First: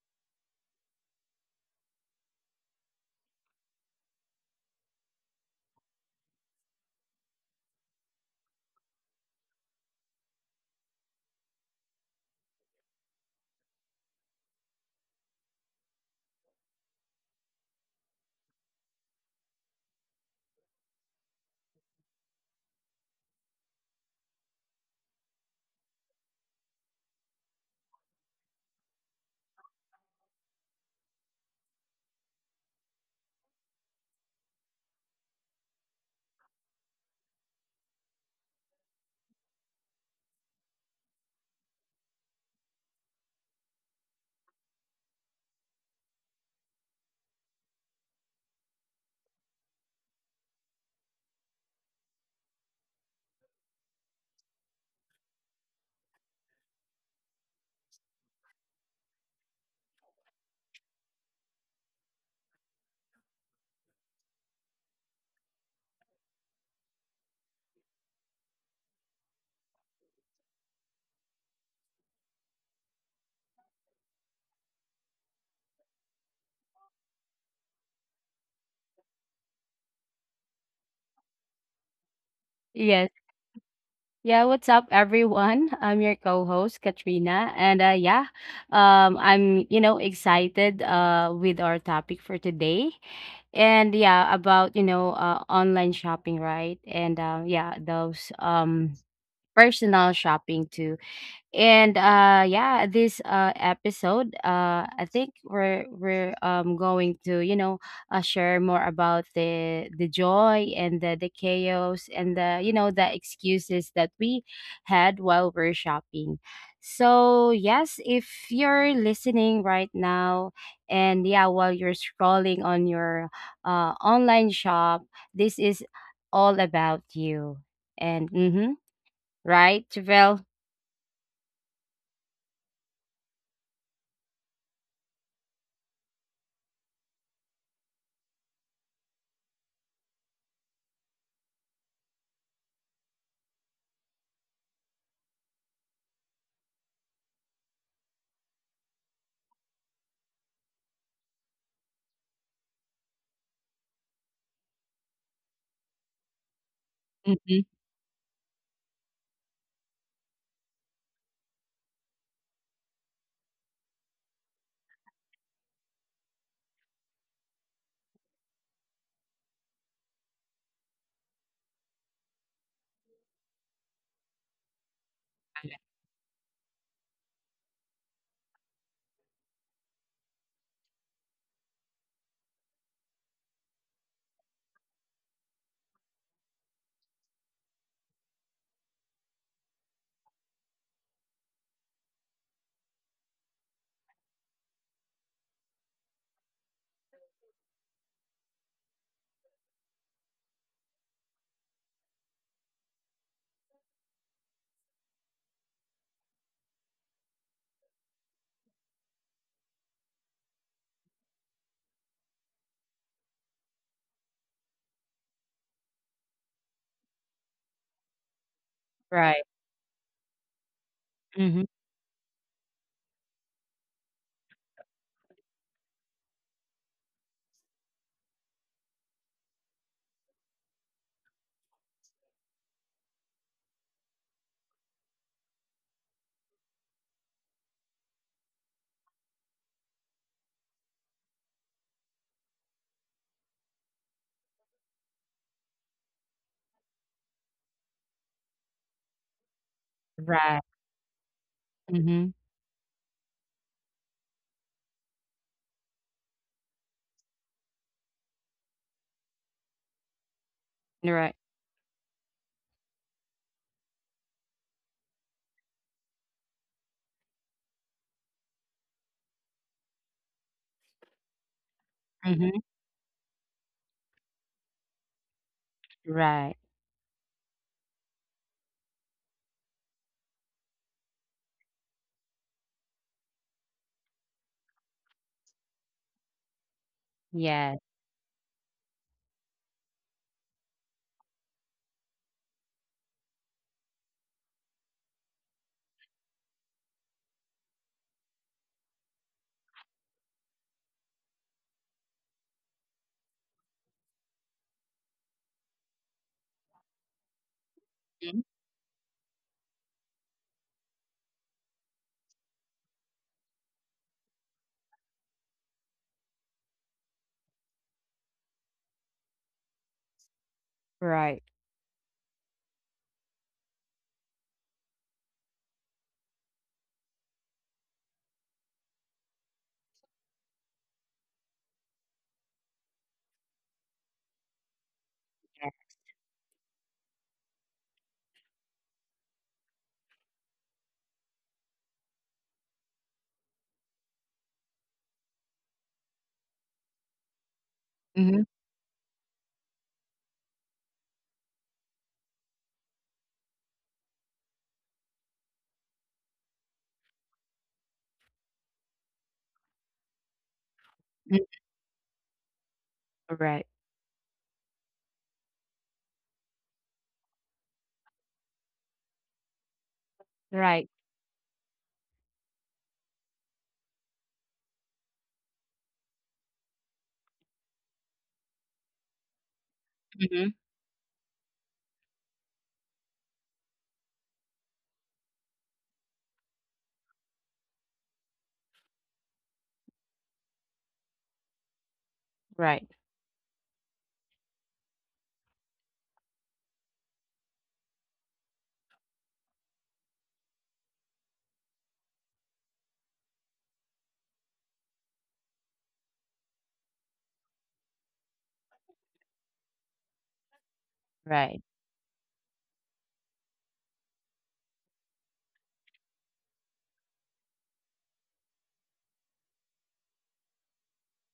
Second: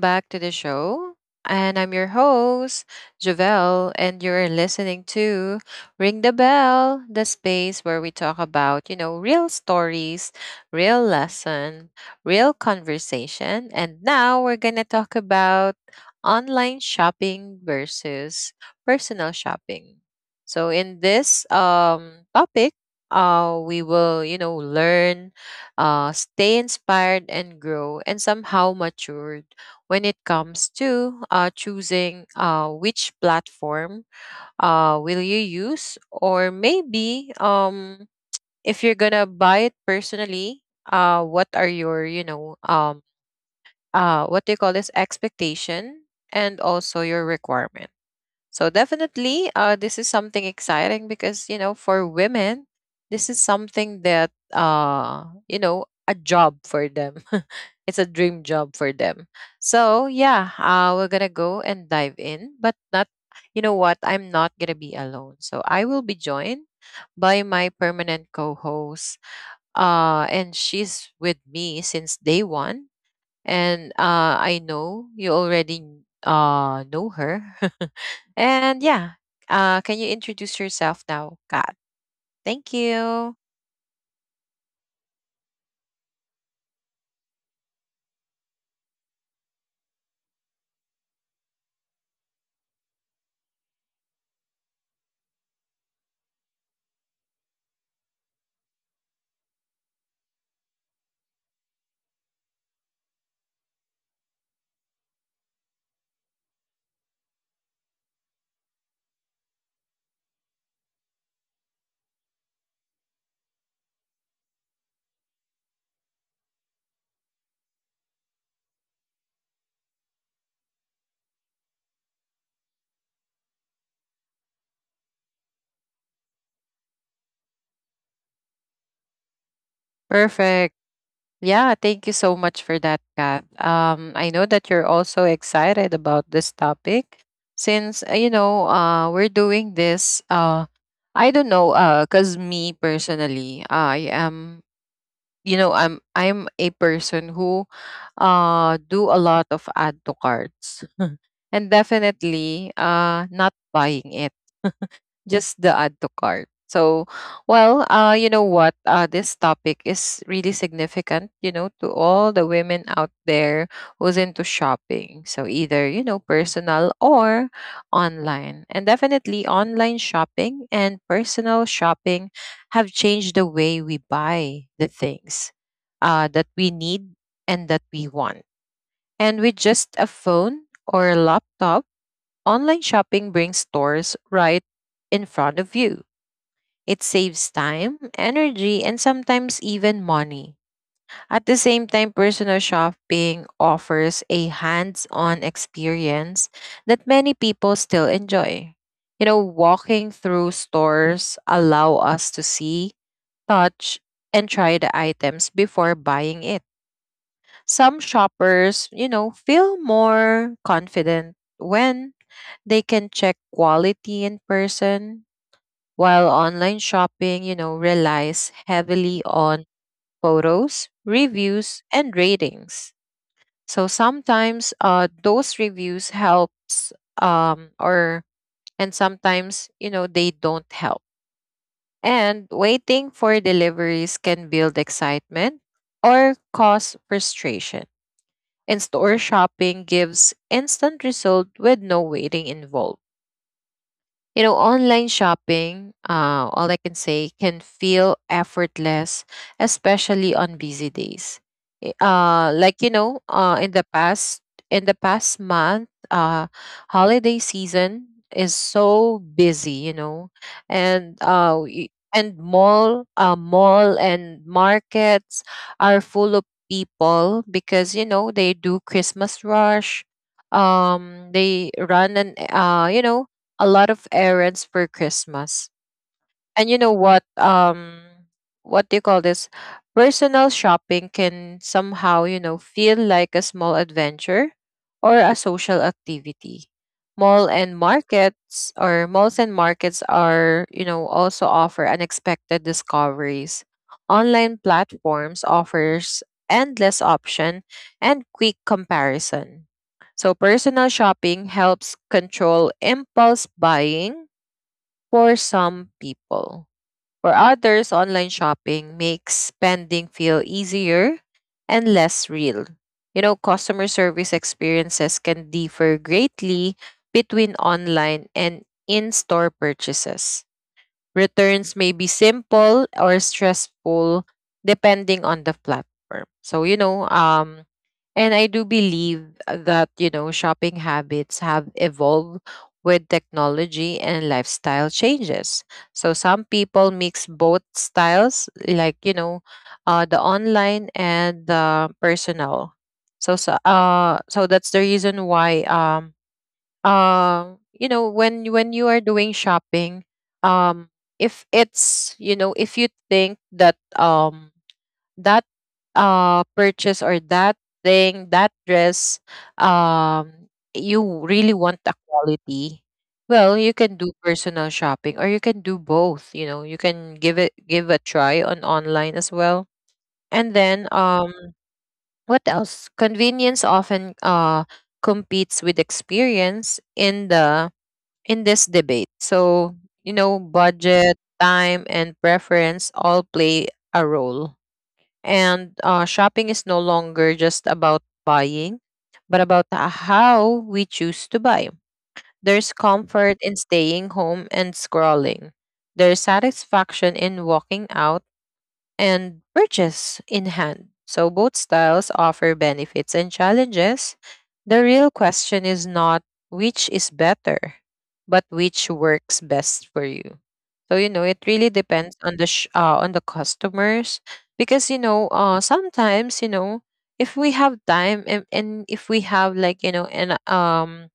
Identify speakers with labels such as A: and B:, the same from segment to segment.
A: back to the show. And I'm your host, Javelle, and you're listening to Ring the Bell, the space where we talk about, real stories, real lesson, real conversation. And now we're going to talk about online shopping versus personal shopping. So in this topic, we will, learn, stay inspired and grow and somehow matured when it comes to, choosing, which platform will you use, or maybe, if you're gonna buy it personally, what are your what do you call this, expectation and also your requirement. So definitely, this is something exciting because, for women, this is something that, a job for them. It's a dream job for them. So yeah, we're gonna go and dive in, but not. You know what? I'm not gonna be alone. So I will be joined by my permanent co-host. And she's with me since day one, and I know you already know her. And yeah, can you introduce yourself now, Kat? Thank
B: Yes.
A: you.
B: Yeah, what's up everyone? I'm your co-host Katrina and yeah, I'm excited with our topic for today. And yeah, about online shopping, right? And yeah, those personal shopping too and yeah this episode I think we're going to share more about the joy and the chaos and the you know the excuses that we had while we're shopping. So yes, if you're listening right now and yeah, while you're scrolling on your online shop, this is all about you. And mm-hmm, right Javel?
A: Perfect. Yeah, thank you so much for that, Kat. I know that you're also excited about this topic since, we're doing this. I don't know, because me personally, I am, I'm a person who do a lot of add to carts and definitely not buying it, just the add to cart. So,
B: Mm-hmm.
A: well, you know what? This topic is really significant, to all the women out there who's into shopping. So, either, personal or online. And definitely, online shopping and personal shopping have changed the way we buy the things that we need and that we want. And with just a phone or a laptop, online shopping brings stores right in front of you. It saves time, energy, and sometimes even money. At the same time, personal shopping offers a hands on experience that many people still enjoy. You know, walking through stores allow us to see, touch, and try the items before buying it. Some shoppers, feel more confident when they can check quality in person, while online shopping, relies heavily
B: Right.
A: on photos,
B: Mhm.
A: reviews, and ratings. So sometimes, those reviews helps, or and sometimes, they don't help. And waiting for deliveries can build excitement or cause frustration. In-store shopping gives instant result with no waiting involved. You know, online shopping, all I can say, can feel effortless, especially
B: Right.
A: on busy days.
B: Mhm.
A: Like, you know, in the past month, holiday season is so busy. You know,
B: Right.
A: and mall, mall and markets are full of people because they do Christmas rush. They run an,
B: Mhm.
A: a lot of errands for Christmas.
B: Right.
A: And you know what? What do you call this? Personal shopping can somehow, feel like a small adventure or a social activity. Mall
B: Yes.
A: and markets, or malls and markets, are, also offer unexpected discoveries. Online platforms offers endless option and quick comparison. So personal shopping helps control impulse buying for some people. For others,
B: Mhm.
A: online shopping makes spending feel easier and less real. You know, customer service experiences can differ greatly between online and in store purchases.
B: Right.
A: Returns may be simple or stressful depending on the platform. So, and I do believe that, shopping habits have evolved with technology and lifestyle
B: Yeah.
A: changes. So some people mix both styles, like, the online and the personal. So, that's the reason why, you know,
B: Mhm.
A: when you are doing shopping, um if it's, if you think that, that, purchase, or that thing, that dress, um you
B: Mm.
A: really want a quality. Well,
B: Right.
A: you can do personal shopping, or you can do both. You know, you can give a try on online as well. And
B: Right.
A: then, what else, convenience often competes with experience in the, in this debate. So, you
B: Mhm.
A: know, budget, time, and preference all play a role. And shopping is no longer just about buying, but about how we choose to buy.
B: Right.
A: There's comfort in staying home and scrolling. There's satisfaction in walking out and purchase in hand. So both styles offer benefits and challenges. The real question is not which is better, but which works best for you. So it
B: Right.
A: really depends on on the customers because, sometimes, if we have time, and if we have, like, an,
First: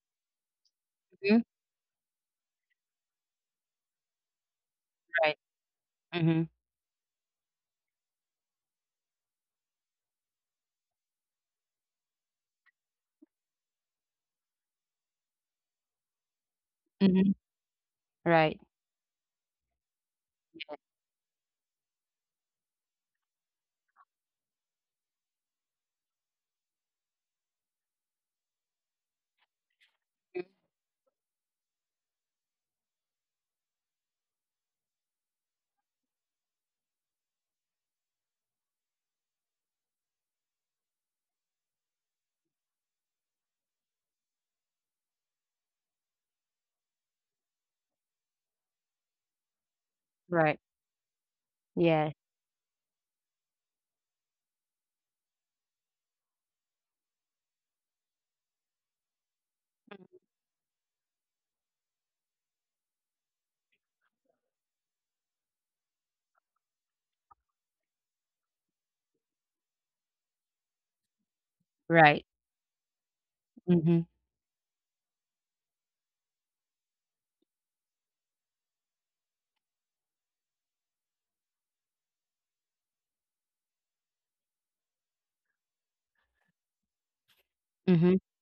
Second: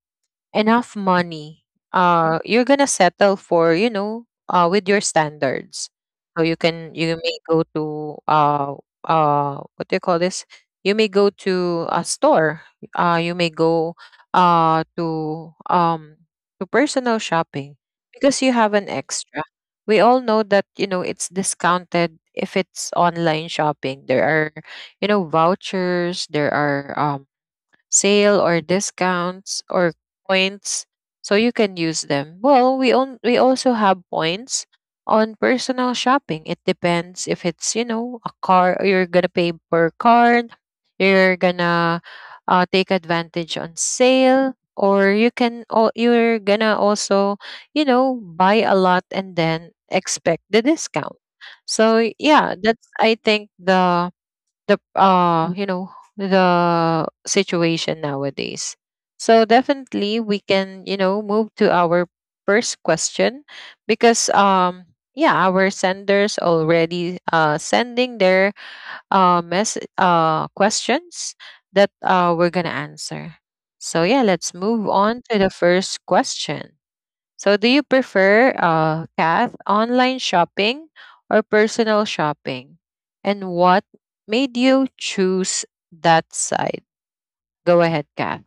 A: enough
B: Mhm.
A: money, you're gonna settle for, with your
B: Right.
A: standards. So
B: Mhm.
A: you may go to, what do you call this? You may go to a store. You may go to, to personal
B: Mhm.
A: shopping, because you
B: Right.
A: have an extra. We all know that, it's discounted if it's online shopping. There are, vouchers. There are, sale or discounts or
B: Mm.
A: points, so you can use them. Well, we also have points on personal shopping. It depends if it's, a car you're going to pay per card, you're going to take advantage on sale, or you're going to also, buy a lot and then expect the
B: Right.
A: discount. So
B: Yes.
A: yeah, that's, I think, the you know the situation nowadays. So definitely we can, move to our first question, because, yeah, our senders already, sending their, mess questions that,
B: Right.
A: we're gonna answer.
B: Mhm.
A: So yeah, let's move on to the first question. So, do you prefer, Kath, online shopping or personal shopping? And what made you choose that side? Go ahead,
B: Mhm.
A: Kath.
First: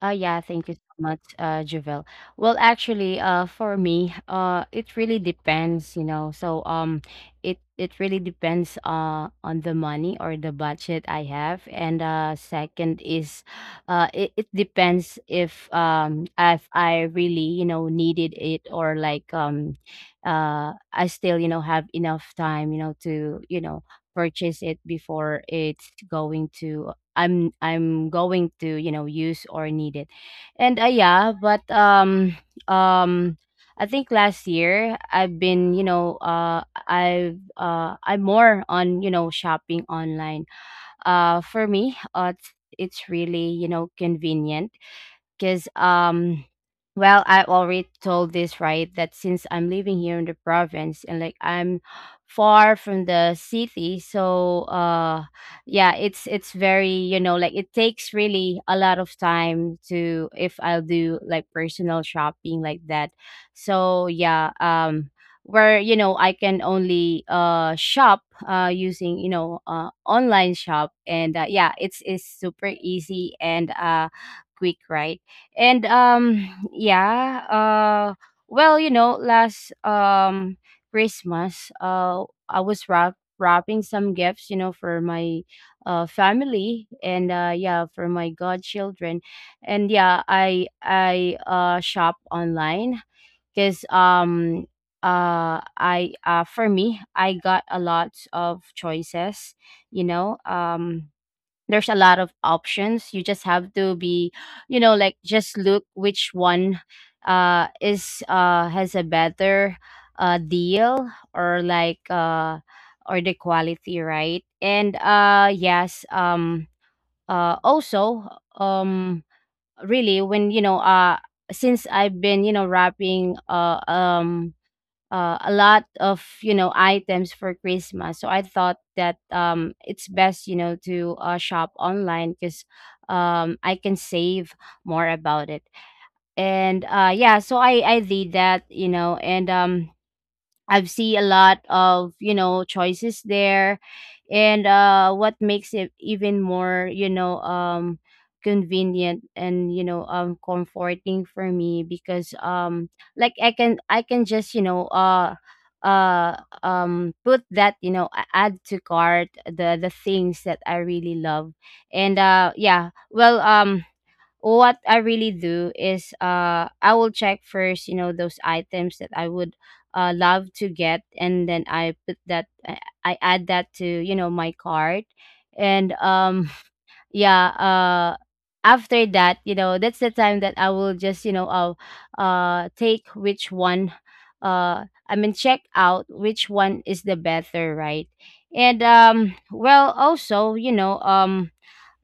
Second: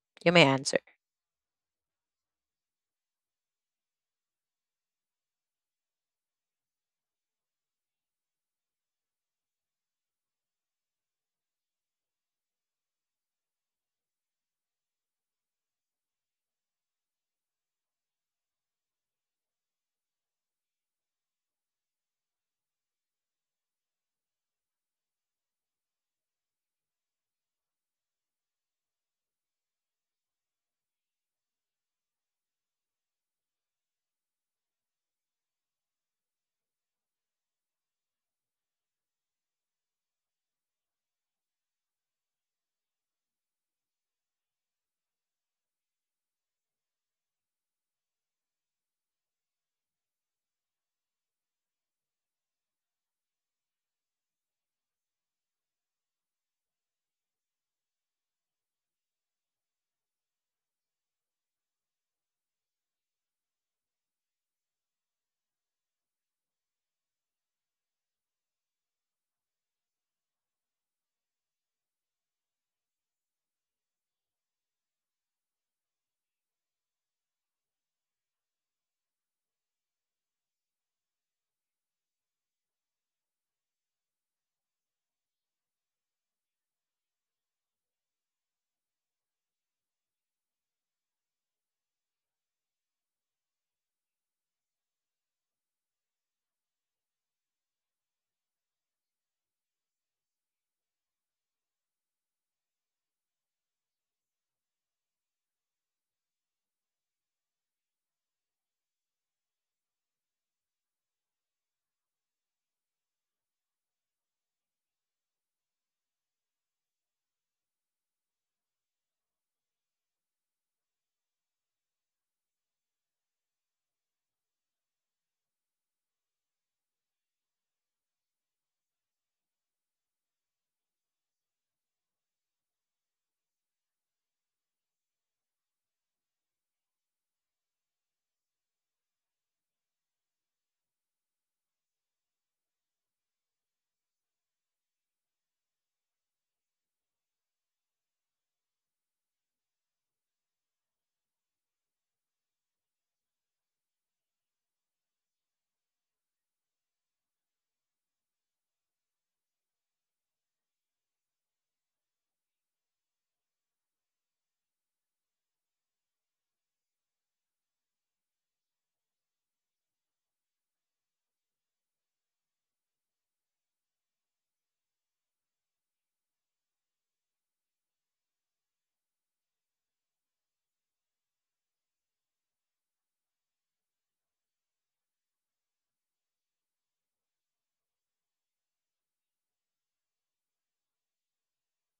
B: Oh,
A: You
B: yeah,
A: may
B: thank you
A: answer.
B: so much, Javel. Well, actually, for me, it really depends, you know. So, it really depends, on the money or the budget I have, and second is, it depends if I really needed it, or like I still have enough time to purchase it before it's going to I'm going to use or need it, and yeah, but um I think last year I've been I'm more on shopping online. For me, it's really convenient because, well, I already told this, right? That since I'm living here in the province and like I'm far from the city, so yeah, it's very like it takes really a lot of time to if I'll do like personal shopping like that. So yeah, where I can only shop using online shop, and yeah, it's super easy and quick, right? And yeah, well, last Christmas, I was wrapping some gifts for my family, and yeah, for my godchildren. And yeah, I shop online because I for me, I got a lot of choices. you know um there's a lot of options, you just have to be like just look which one is has a better deal or like or the quality, right? And yes, also, um really when since I've been wrapping a lot of items for Christmas. So I thought that it's best to shop online because I can save more about it. And yeah, so I did that, and I've seen a lot of, you know, choices there. And what makes it even more, you know, convenient and comforting for me because like I can just, you know, uh put that add to cart the things that I really love. And yeah, well, what I really do is I will check first, you know, those items that I would love to get, and then I add that to, you know, my cart. And yeah, uh after that, you know, that's the time that I will just, you know, I'll take which one I mean check out which one is the better, right? And well, also, you know, um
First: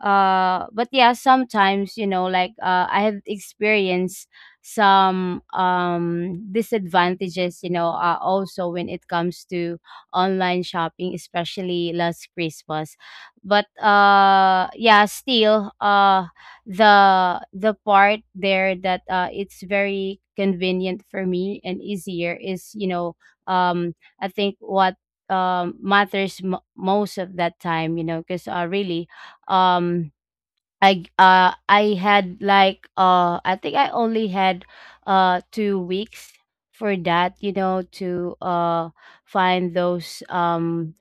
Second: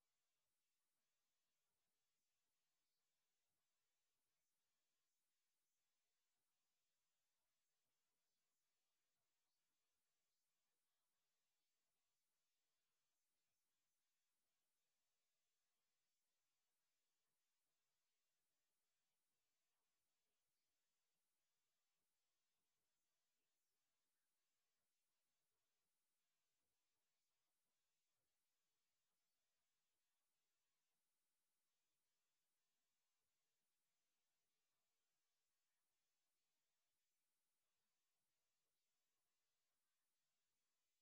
B: uh but yeah, sometimes like I have experienced some disadvantages, also, when it comes to online shopping, especially last Christmas. But yeah, still the part there that it's very convenient for me and easier is, um I think what matters most of that time, because really, um I think I only had 2 weeks for that, to find those um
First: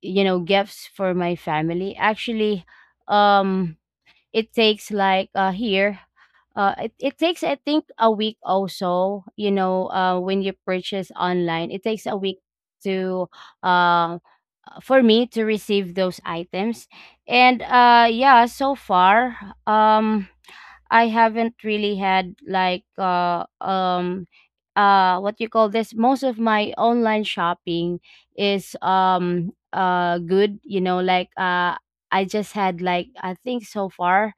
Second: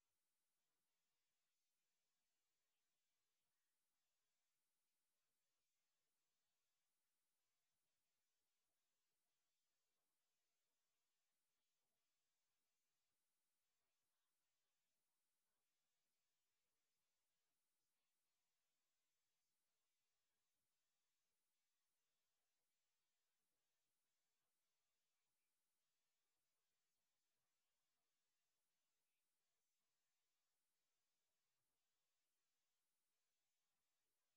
B: you know gifts for my family. Actually, um it takes like here, it takes I think a week also, when you purchase online it takes a week to um for me to receive those items. And yeah, so far, um I haven't really had like what you call this, most of my online shopping is good, like I just had like, I think so far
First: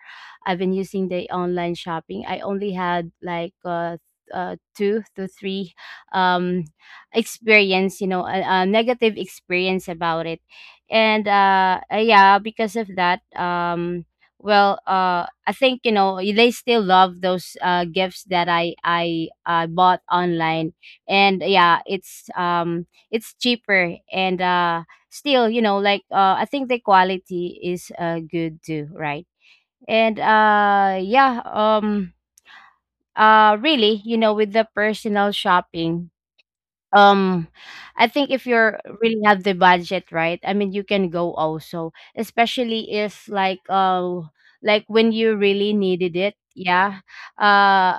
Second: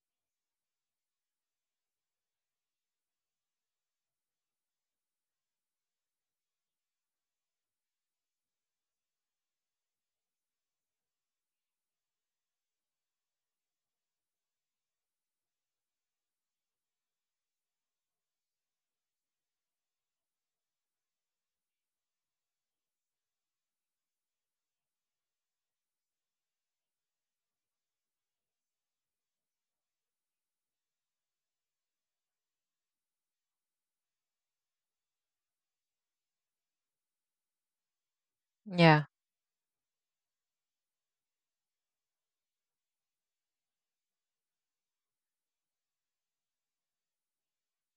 B: I've been using the online shopping, I only had like two to three um experience, a negative experience about it. And yeah, because of that, well, I think, you know, they still love those gifts that I bought online. And yeah, it's cheaper, and still, you know, like I think the quality is good too, right? And yeah, really, you know, with the personal shopping, um, I think if you're
A: Yeah.
B: really have the budget, right? I mean, you can go also, especially if like like when you really needed it. Yeah. Uh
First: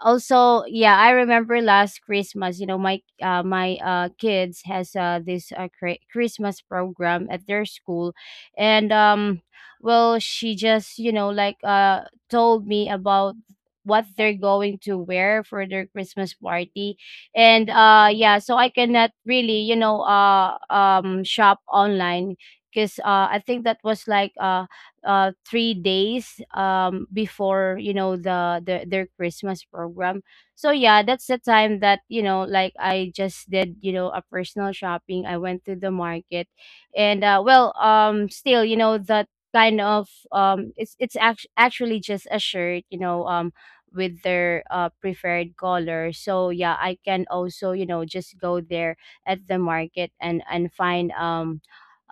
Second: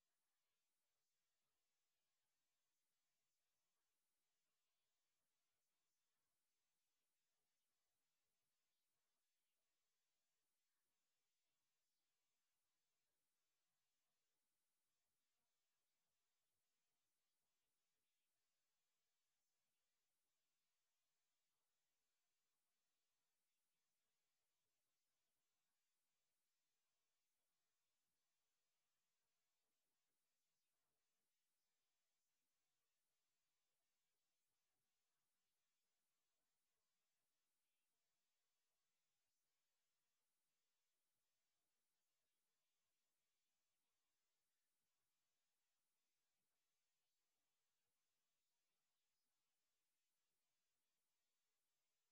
B: also, yeah, I remember last Christmas, you know, my my kids has this Christmas program at their school, and well, she just, you know, like told me about what they're going to wear for their Christmas party. And yeah, so I cannot really, shop online because I think that was like 3 days before, you know, the their Christmas program. So yeah, that's the time that, like, I just did, you know, a personal shopping. I went to the market, and well, still, you know, that kind of it's actually just a shirt, with their preferred color. So yeah, I can also, you know, just go there at the market and find um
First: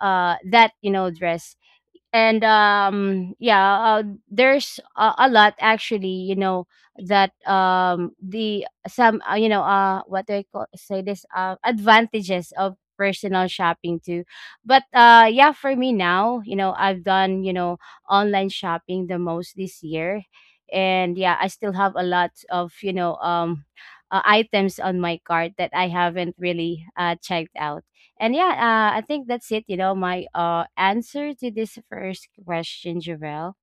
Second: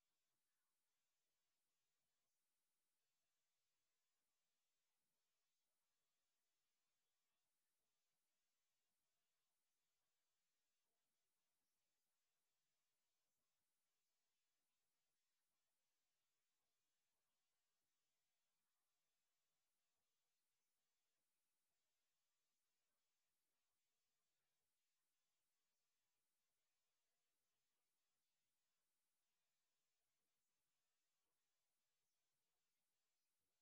B: uh that, you know, dress. And yeah, there's a lot actually, you know, that the some, what do I call, say this, advantages of personal shopping too. But yeah, for me now, you know, I've done, you know, online shopping the most this year, and yeah, I still have a lot of, items on my cart that I haven't really checked out. And yeah, I think that's it. You know, my answer to this first question, Javelle.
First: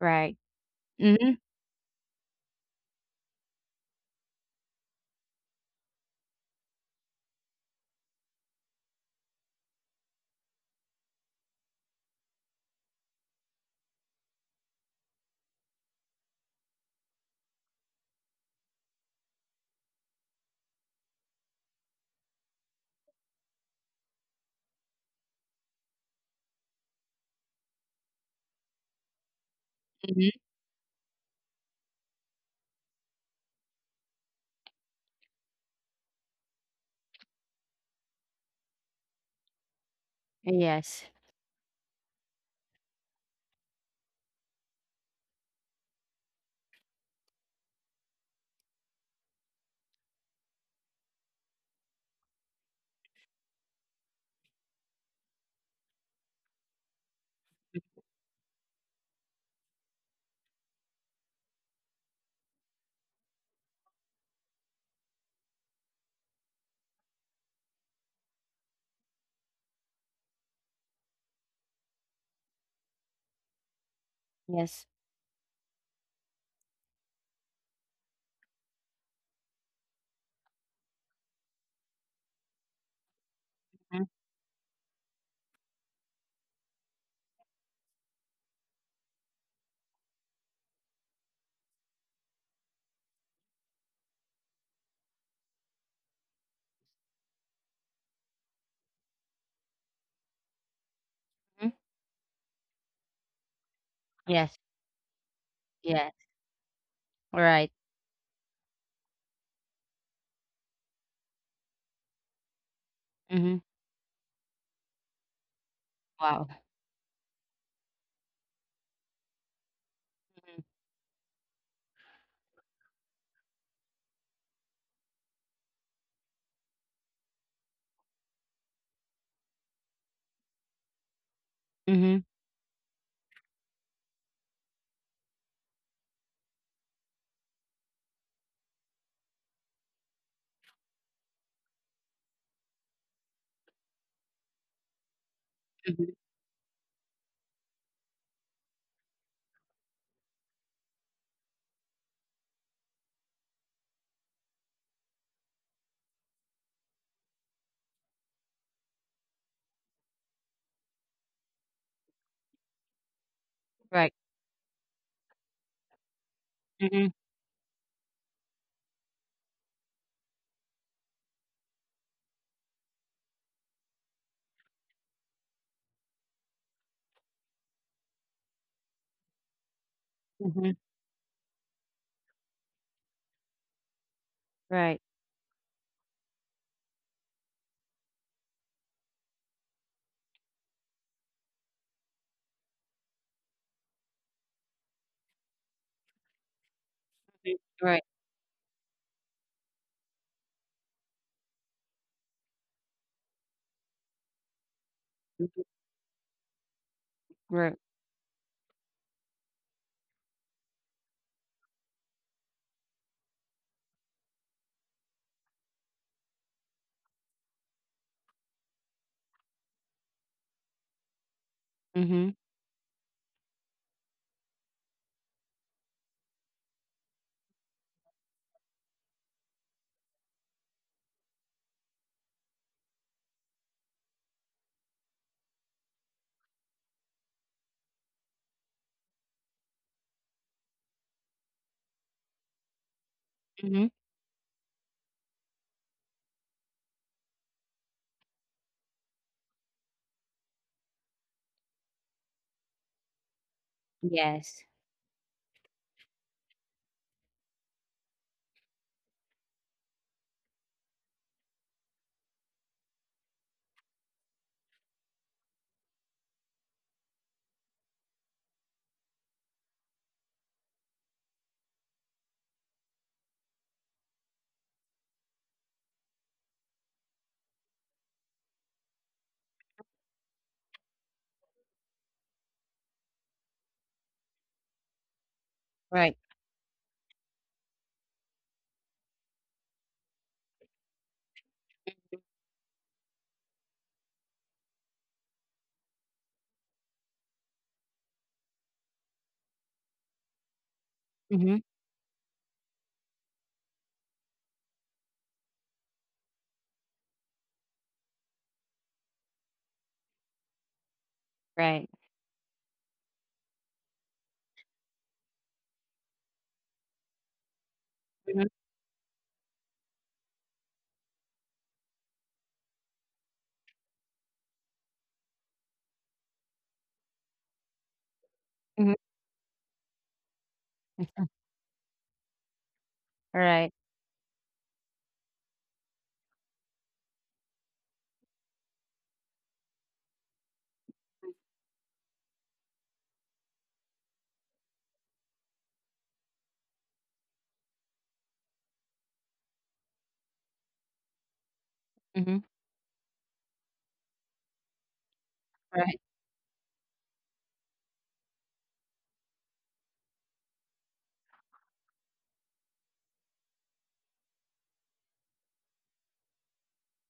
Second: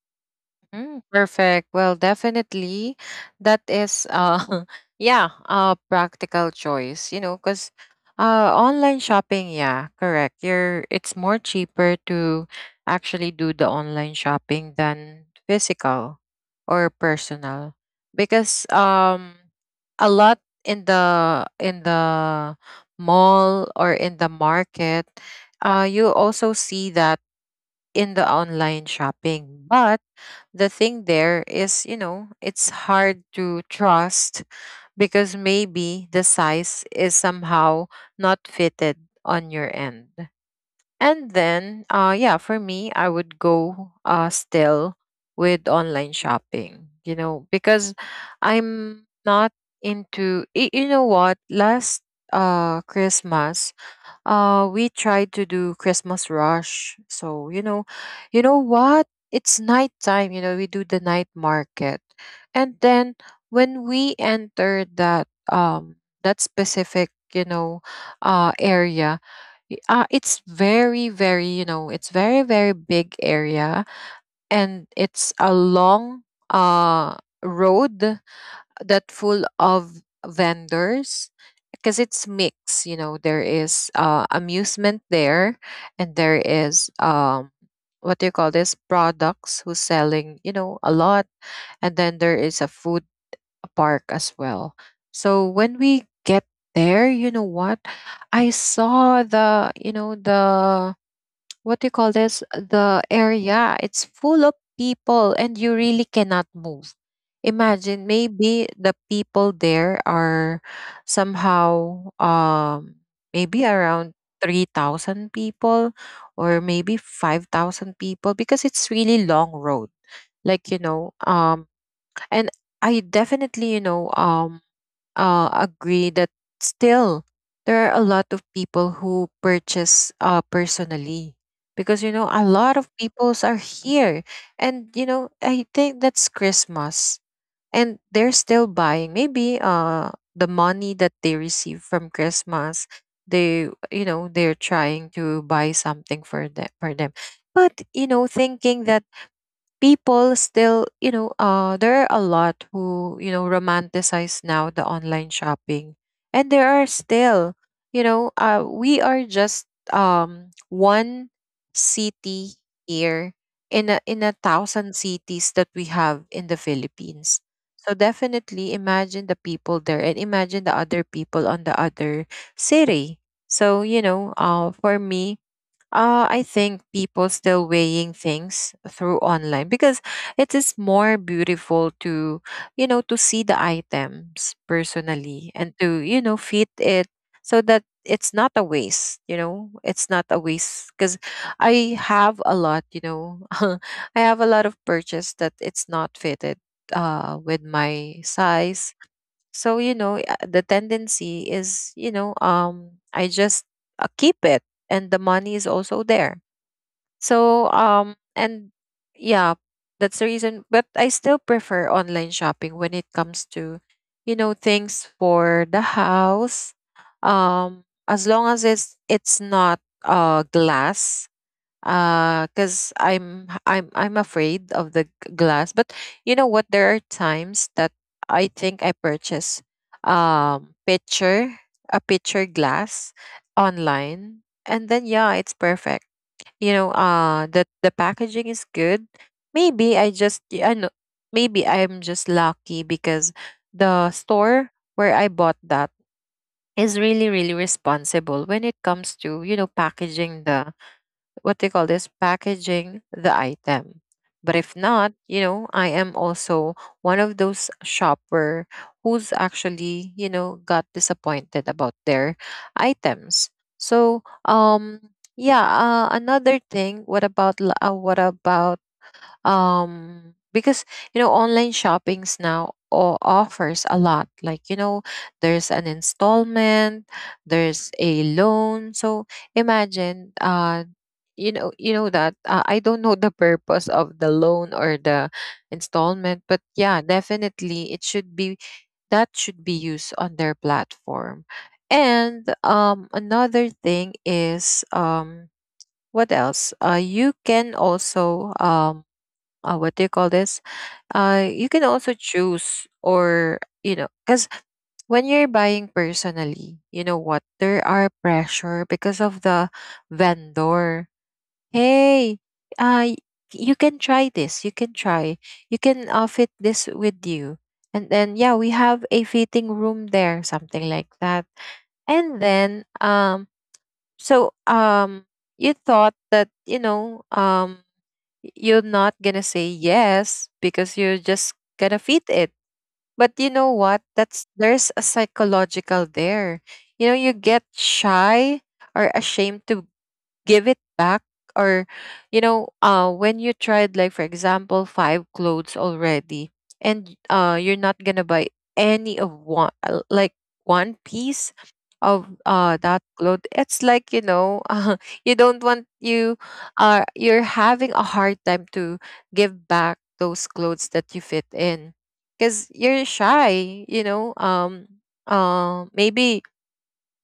B: Right.
A: Mm,
B: Mm-hmm.
A: perfect. Well, definitely that is yeah, a practical choice, cuz online shopping, yeah, correct. You're it's more cheaper to actually do the online shopping than physical or personal, because, a lot in the mall or in the market, you also see that in the online shopping, but
B: Mm-hmm.
A: the thing there is, you know, it's hard to trust, because maybe the size is somehow not fitted on your end.
B: Yes.
A: And then, yeah, for me, I would go, still with online shopping, you know, because I'm not into, you know what, last, Christmas, we tried to do Christmas rush. So, you know what? It's nighttime, we do the night market. And then when we enter that, that specific, area, it's very, very big area,
B: Yes.
A: and it's a long uh road that full of vendors because it's mixed, there is, amusement there, and there is, what do you call this, products who's selling, a lot, and then there is a food park as well. So when we get there, you know what, I saw the, what
B: Mm-hmm.
A: do you call this, the area, it's full of
B: Yes.
A: people and you really
B: Yes.
A: cannot move.
B: Right.
A: Imagine, maybe the people there are somehow, maybe
B: Mm-hmm.
A: around 3,000 people or
B: Wow.
A: maybe 5,000 people, because it's really long road, like, and I definitely, agree that still there are a lot of people who purchase, personally, because,
B: Mm-hmm. Mm-hmm.
A: a lot of peoples are here. And, I think that's Christmas, and they're still buying, maybe, the money that they receive from Christmas, they, they're trying to buy something for them, for them. But, thinking that people still, there are a lot who, romanticize now the online shopping. And there are still, we are just, one city here,
B: Right.
A: in a thousand cities that we have in the
B: Mm-hmm.
A: Philippines. So definitely imagine the people there and imagine the other people on the other city. So, for me, I think people still weighing things through online, because it is
B: Mm-hmm.
A: more beautiful to, to see the items
B: Right.
A: personally, and to, fit it, so that it's not a waste, you know, it's not a waste because I have a lot, you know, I have a lot of purchase that it's not fitted
B: Mhm.
A: with
B: Right.
A: my size. So, the tendency is, I just, keep it, and the money
B: Mhm.
A: is also there. So,
B: Right.
A: and yeah, that's the reason. But I still prefer online shopping when it comes to, things for the house. As long as it's not glass
B: Mm-hmm.
A: because I'm afraid of the glass. But you know what, there are times that I purchase picture a picture glass online, and then yeah, it's perfect. You know, the packaging is good. Maybe I know, maybe I'm just lucky because
B: Mm-hmm.
A: the store where I bought that is really really responsible when it comes to, you know, packaging the, what they call this, packaging the item. But if
B: Yes.
A: not, you know, I am also one of those shopper who's actually, you know, got disappointed about their items. So, yeah, another thing, what about, because you know online shoppings now offers a lot. Like you know, there's an installment, there's a loan. So imagine, you know, that I don't know the purpose of the loan or the
B: Right.
A: installment, but yeah, definitely it should be, that should be used on their platform. And another thing is, what else, you can also, what do you call this? You
B: Mm-hmm.
A: can also choose, or you know, because when you're buying personally, you know what, there are pressure because of the vendor.
B: Right.
A: Hey, uh, y- you can try this. You can try. You can fit this with you, and then yeah,
B: Mm-hmm.
A: we have a fitting room there, something like that. And then so you thought that, you know, you're
B: Mm-hmm.
A: not gonna say yes because you're just gonna feed it. But you
B: Right.
A: know what? That's, there's a psychological there. You know, you get shy or ashamed to give it back, or you know, when you tried, like for example, five clothes already, and you're not gonna buy any of one, like one piece of
B: Mm-hmm.
A: that cloth, it's like, you know, you don't want
B: Right.
A: you, you're having a hard time to give back those clothes that you fit in because you're shy, you know. Maybe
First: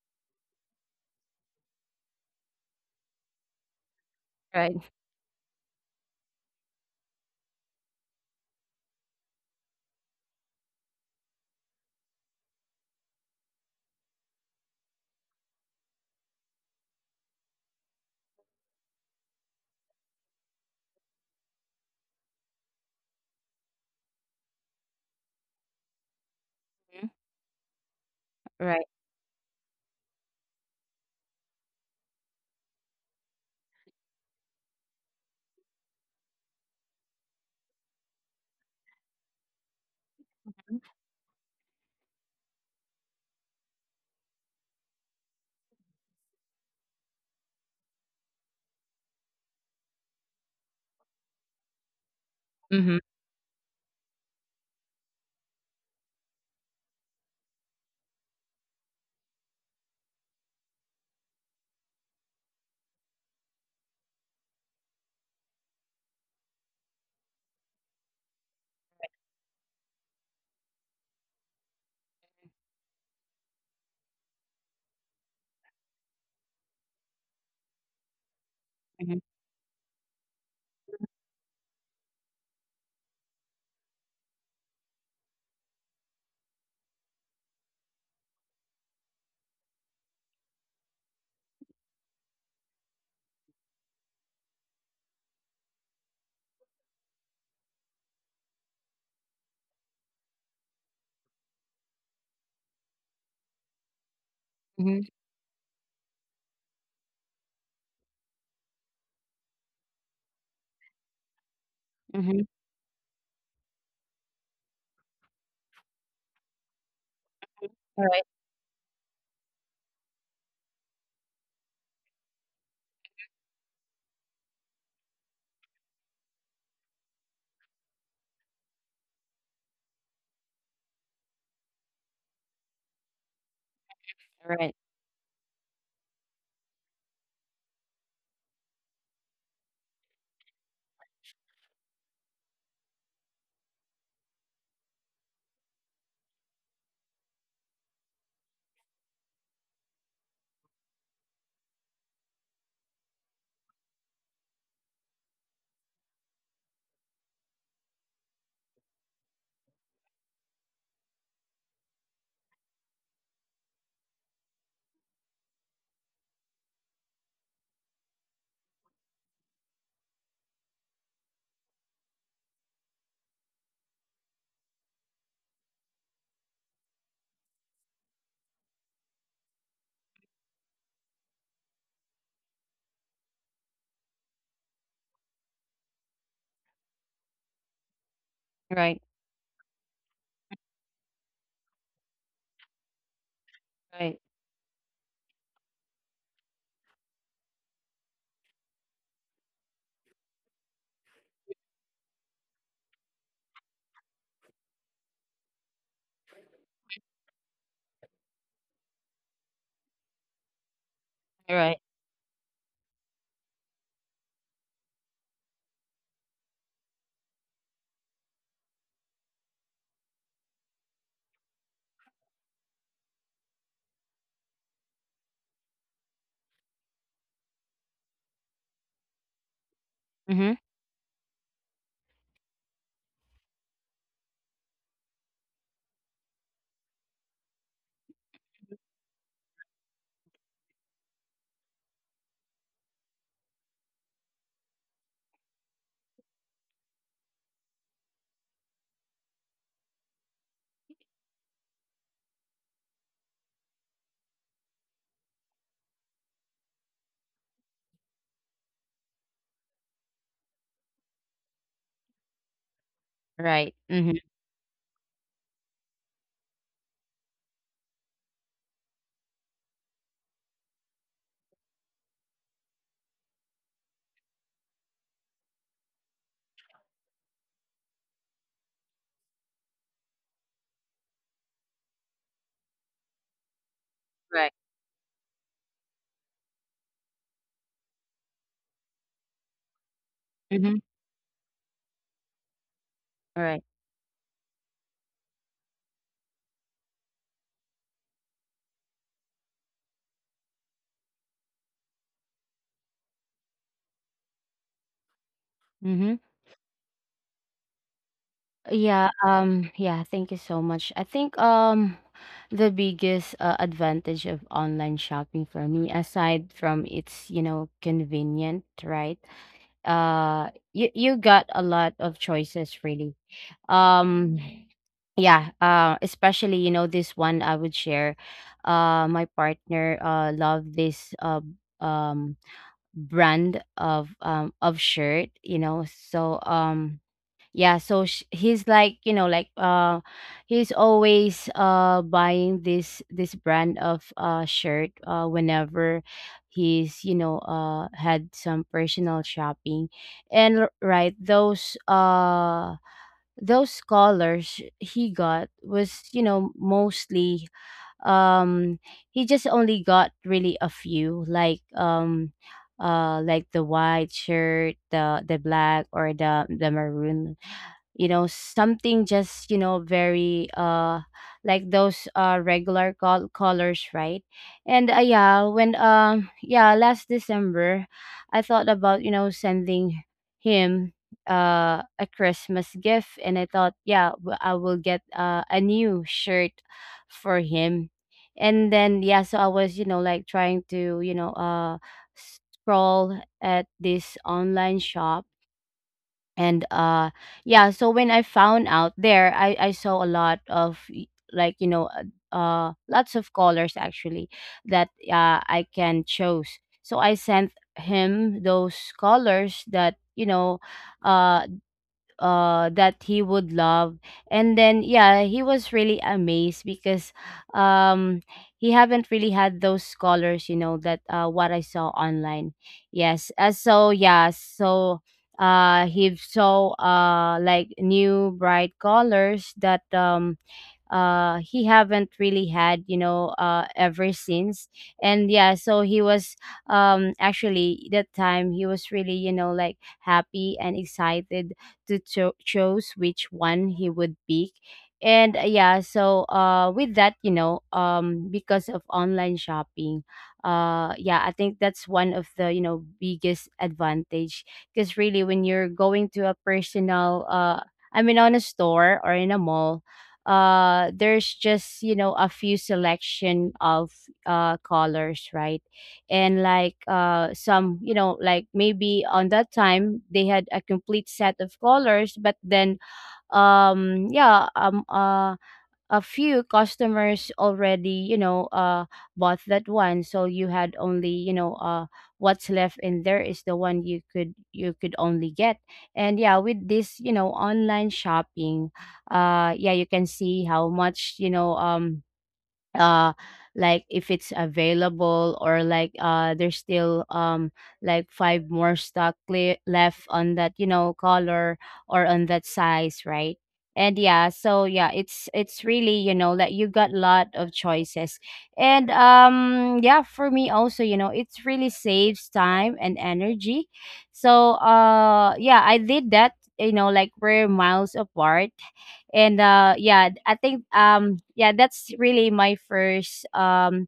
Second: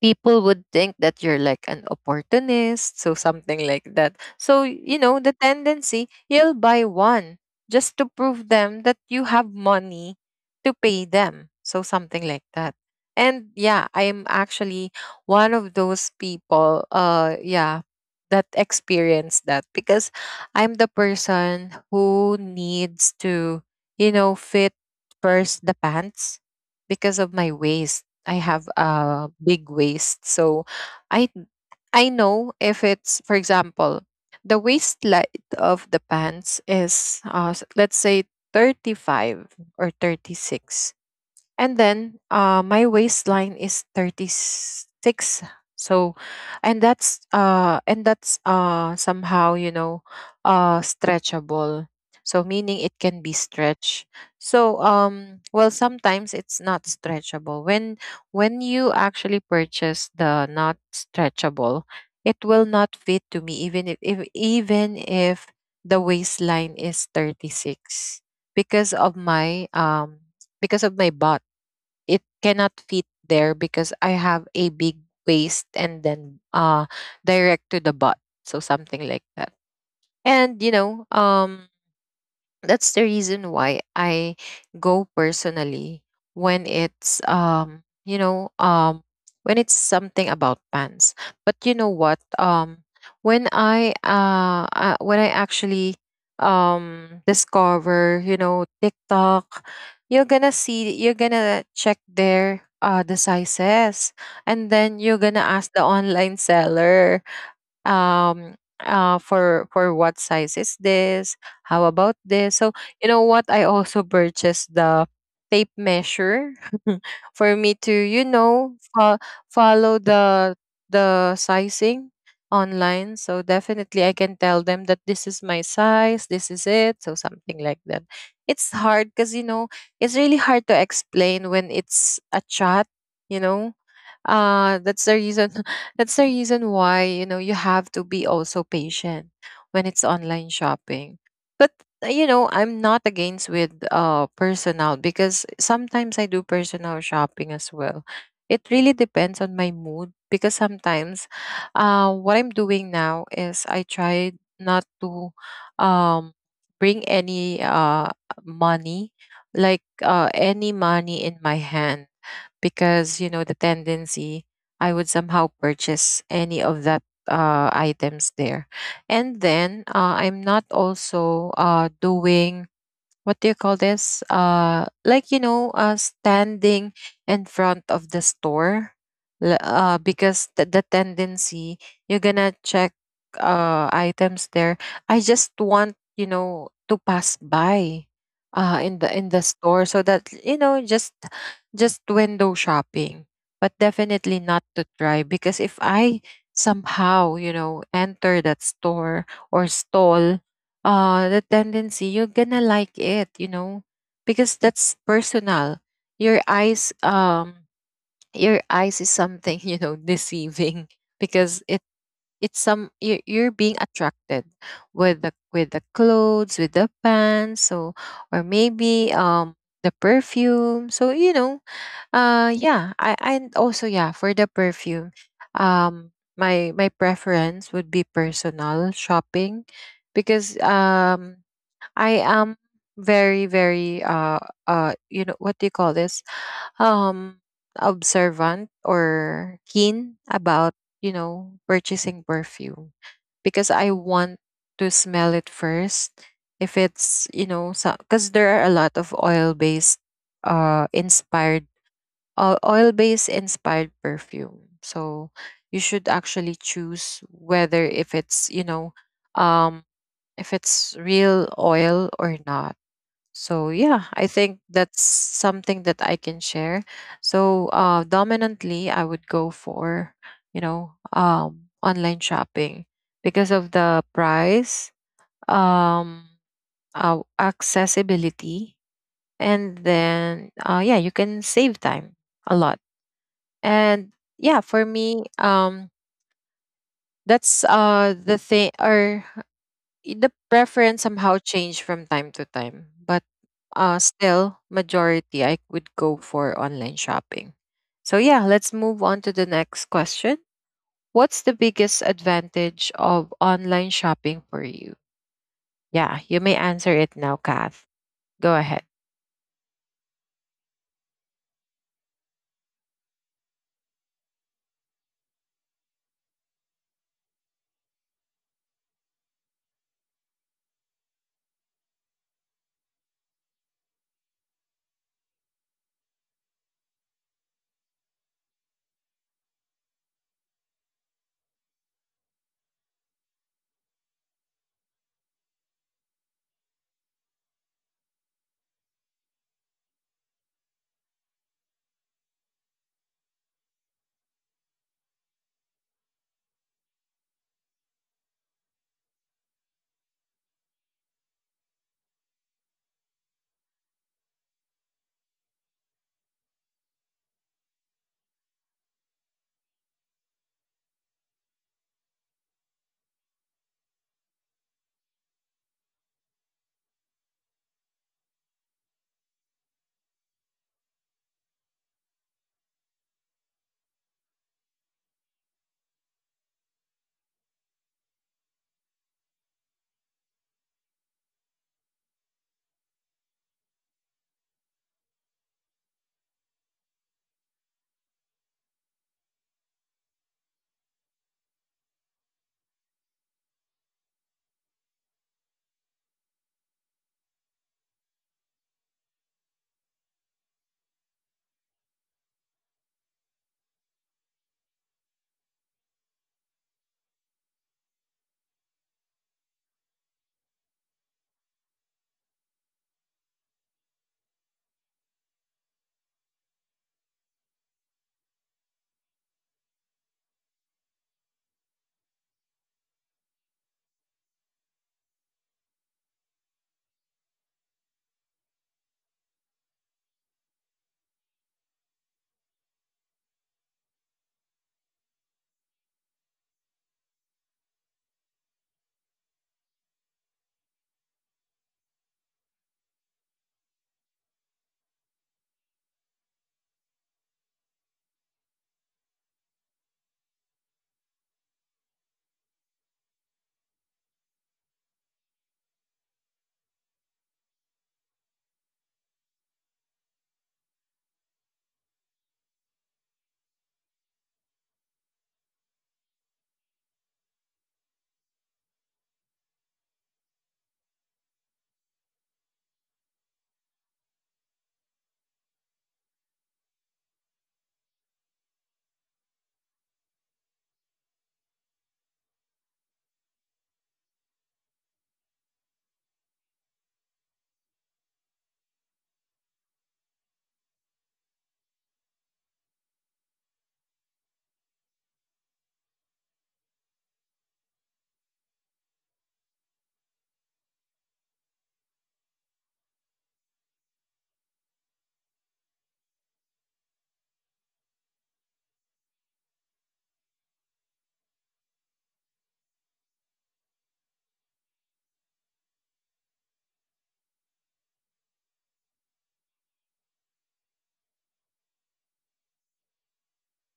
A: people would think that you're like an opportunist, so something like that. So,
B: Right.
A: you know, the tendency, you'll buy one just to prove them that you have money to pay them. So, something like that. And yeah, I'm actually one of those people, yeah, that experience that because I'm the person who needs to, you know, fit first the pants
B: Mhm.
A: because of my waist. I have
B: Right.
A: a big waist. So I I know if it's, for example, the waist light of the pants is let's say 35 or thirty
B: Mm-hmm.
A: six. And then my waistline is 36. So, and that's somehow, you know, stretchable. So meaning it can be stretched. So well, sometimes it's not stretchable. When you actually purchase the not stretchable, it will not fit to me, even if even if the waistline is 36 because of my um because of my butt. It cannot fit there because I have a big waist and then direct to the butt. So something like
B: Mm-hmm.
A: that. And you know, that's the reason why I go personally when it's, you know, when it's something about pants. But you know what, when I actually discover, you know, TikTok, you're gonna see, you're gonna check their the sizes, and
B: Mm-hmm.
A: then you're gonna ask the online seller, um for what size is this, how about
B: Mm-hmm.
A: this. So you know what, I also purchased the tape measure for me to,
B: Right.
A: you know, follow the sizing online. So definitely I can tell them that this is my size, this is it, so something like that. It's hard because, you know, it's really hard to explain when it's a chat, you know.
B: Right.
A: That's the reason, that's the reason why, you know, you have to be also patient when it's online shopping. But you know, I'm not against with personal, because sometimes I do personal shopping as well. It really depends on my mood, because sometimes what I'm doing now is I try not to, um bring any money, like any money in my hand, because you know the tendency I would somehow purchase any of that, items there. And then I'm not also doing, what do you call this? Like you know, standing in front of the store, because the tendency, you're gonna check items there. I just want, you know, to pass by,
B: Right.
A: in the store, so that you know, just window shopping, but
B: Right.
A: definitely not to try. Because if I somehow, you know, enter that store or stall, the tendency, you're gonna like it, you know, because that's personal. Your eyes, your eyes is something you know, deceiving. Because
B: Right.
A: it's some, you're being attracted with the, with the clothes, with the pants. So, or maybe the perfume. So you know, yeah, i, and also yeah, for the perfume, um my preference would be personal shopping, because
B: Mhm.
A: I am very, very, you know, what do you call this? Um Observant or keen about, you know, purchasing perfume, because I want to smell it first. If it's, you know, because there are a lot of oil-based inspired, oil-based inspired perfume. So you should actually choose whether, if it's, you know, um if it's real oil or not.
B: Right.
A: So
B: Mhm.
A: yeah, I think that's something that I can share. So dominantly, I would go for, you know, online shopping because of the price, um accessibility, and then yeah, you can save time a lot. And
B: Right.
A: yeah, for me, that's the thing, or the
B: Mhm.
A: preference somehow change from time to time, but
B: Right.
A: still majority I would go for online shopping. So yeah, let's move on to the next question. What's the biggest advantage of online shopping for you?
B: Mhm.
A: Yeah, you may answer it now, Kath. Go ahead.
B: Yeah, yeah, thank you so much. I think the biggest advantage of online shopping for me, aside from its, you know, convenient, right? You got a lot of choices really. Um yeah, especially, you know, this one I would share. My partner love this um brand of shirt, you know. So yeah, he's like, you know, like he's always buying this brand of shirt whenever he's, you know, had some personal shopping. And right, those scholars he got was, you know, mostly, um he just only got really a few, like the white shirt, the black, or the maroon, you know, something just, you know, very like those regular colors, right? And yeah, when, yeah, last December, I thought about, you know, sending him a Christmas gift, and I thought, yeah, I will get a new shirt for him. And then yeah, so I was, you know, like trying to, you know, scroll at this online shop. And yeah, so when I found out there, I saw a lot of like, you know, lots of colors actually that I can choose. So I sent him those colors that, uh that he would love. And then yeah, he was really amazed because um he haven't really had those scholars, you know, that what I saw online. Yes, so yeah, so he saw like new bright colors that he haven't really had, you know, ever since. And yeah, so he was, actually, that time he was really, you know, like happy and excited to choose which one he would pick. And yeah, so with that, because of online shopping, yeah, I think that's one of the biggest advantage. Because really when you're going to a personal, I mean, on a store or in a mall, there's just, a few selection of colors, right? And like, some, like maybe on that time they had a complete set of colors, but then, yeah, a few customers already, bought that one, so you had only, what's left in there is the one you could only get. And yeah, with this, online shopping, yeah, you can see how much, uh like, if it's available, or like, there's still, like, five more stock left on that, color, or on that size, right? And yeah, so yeah, it's really, like, you got lot of choices. And yeah, for me also, it's really saves time and energy. So yeah, I did that, like we're miles apart. And yeah, I think, yeah, that's really my first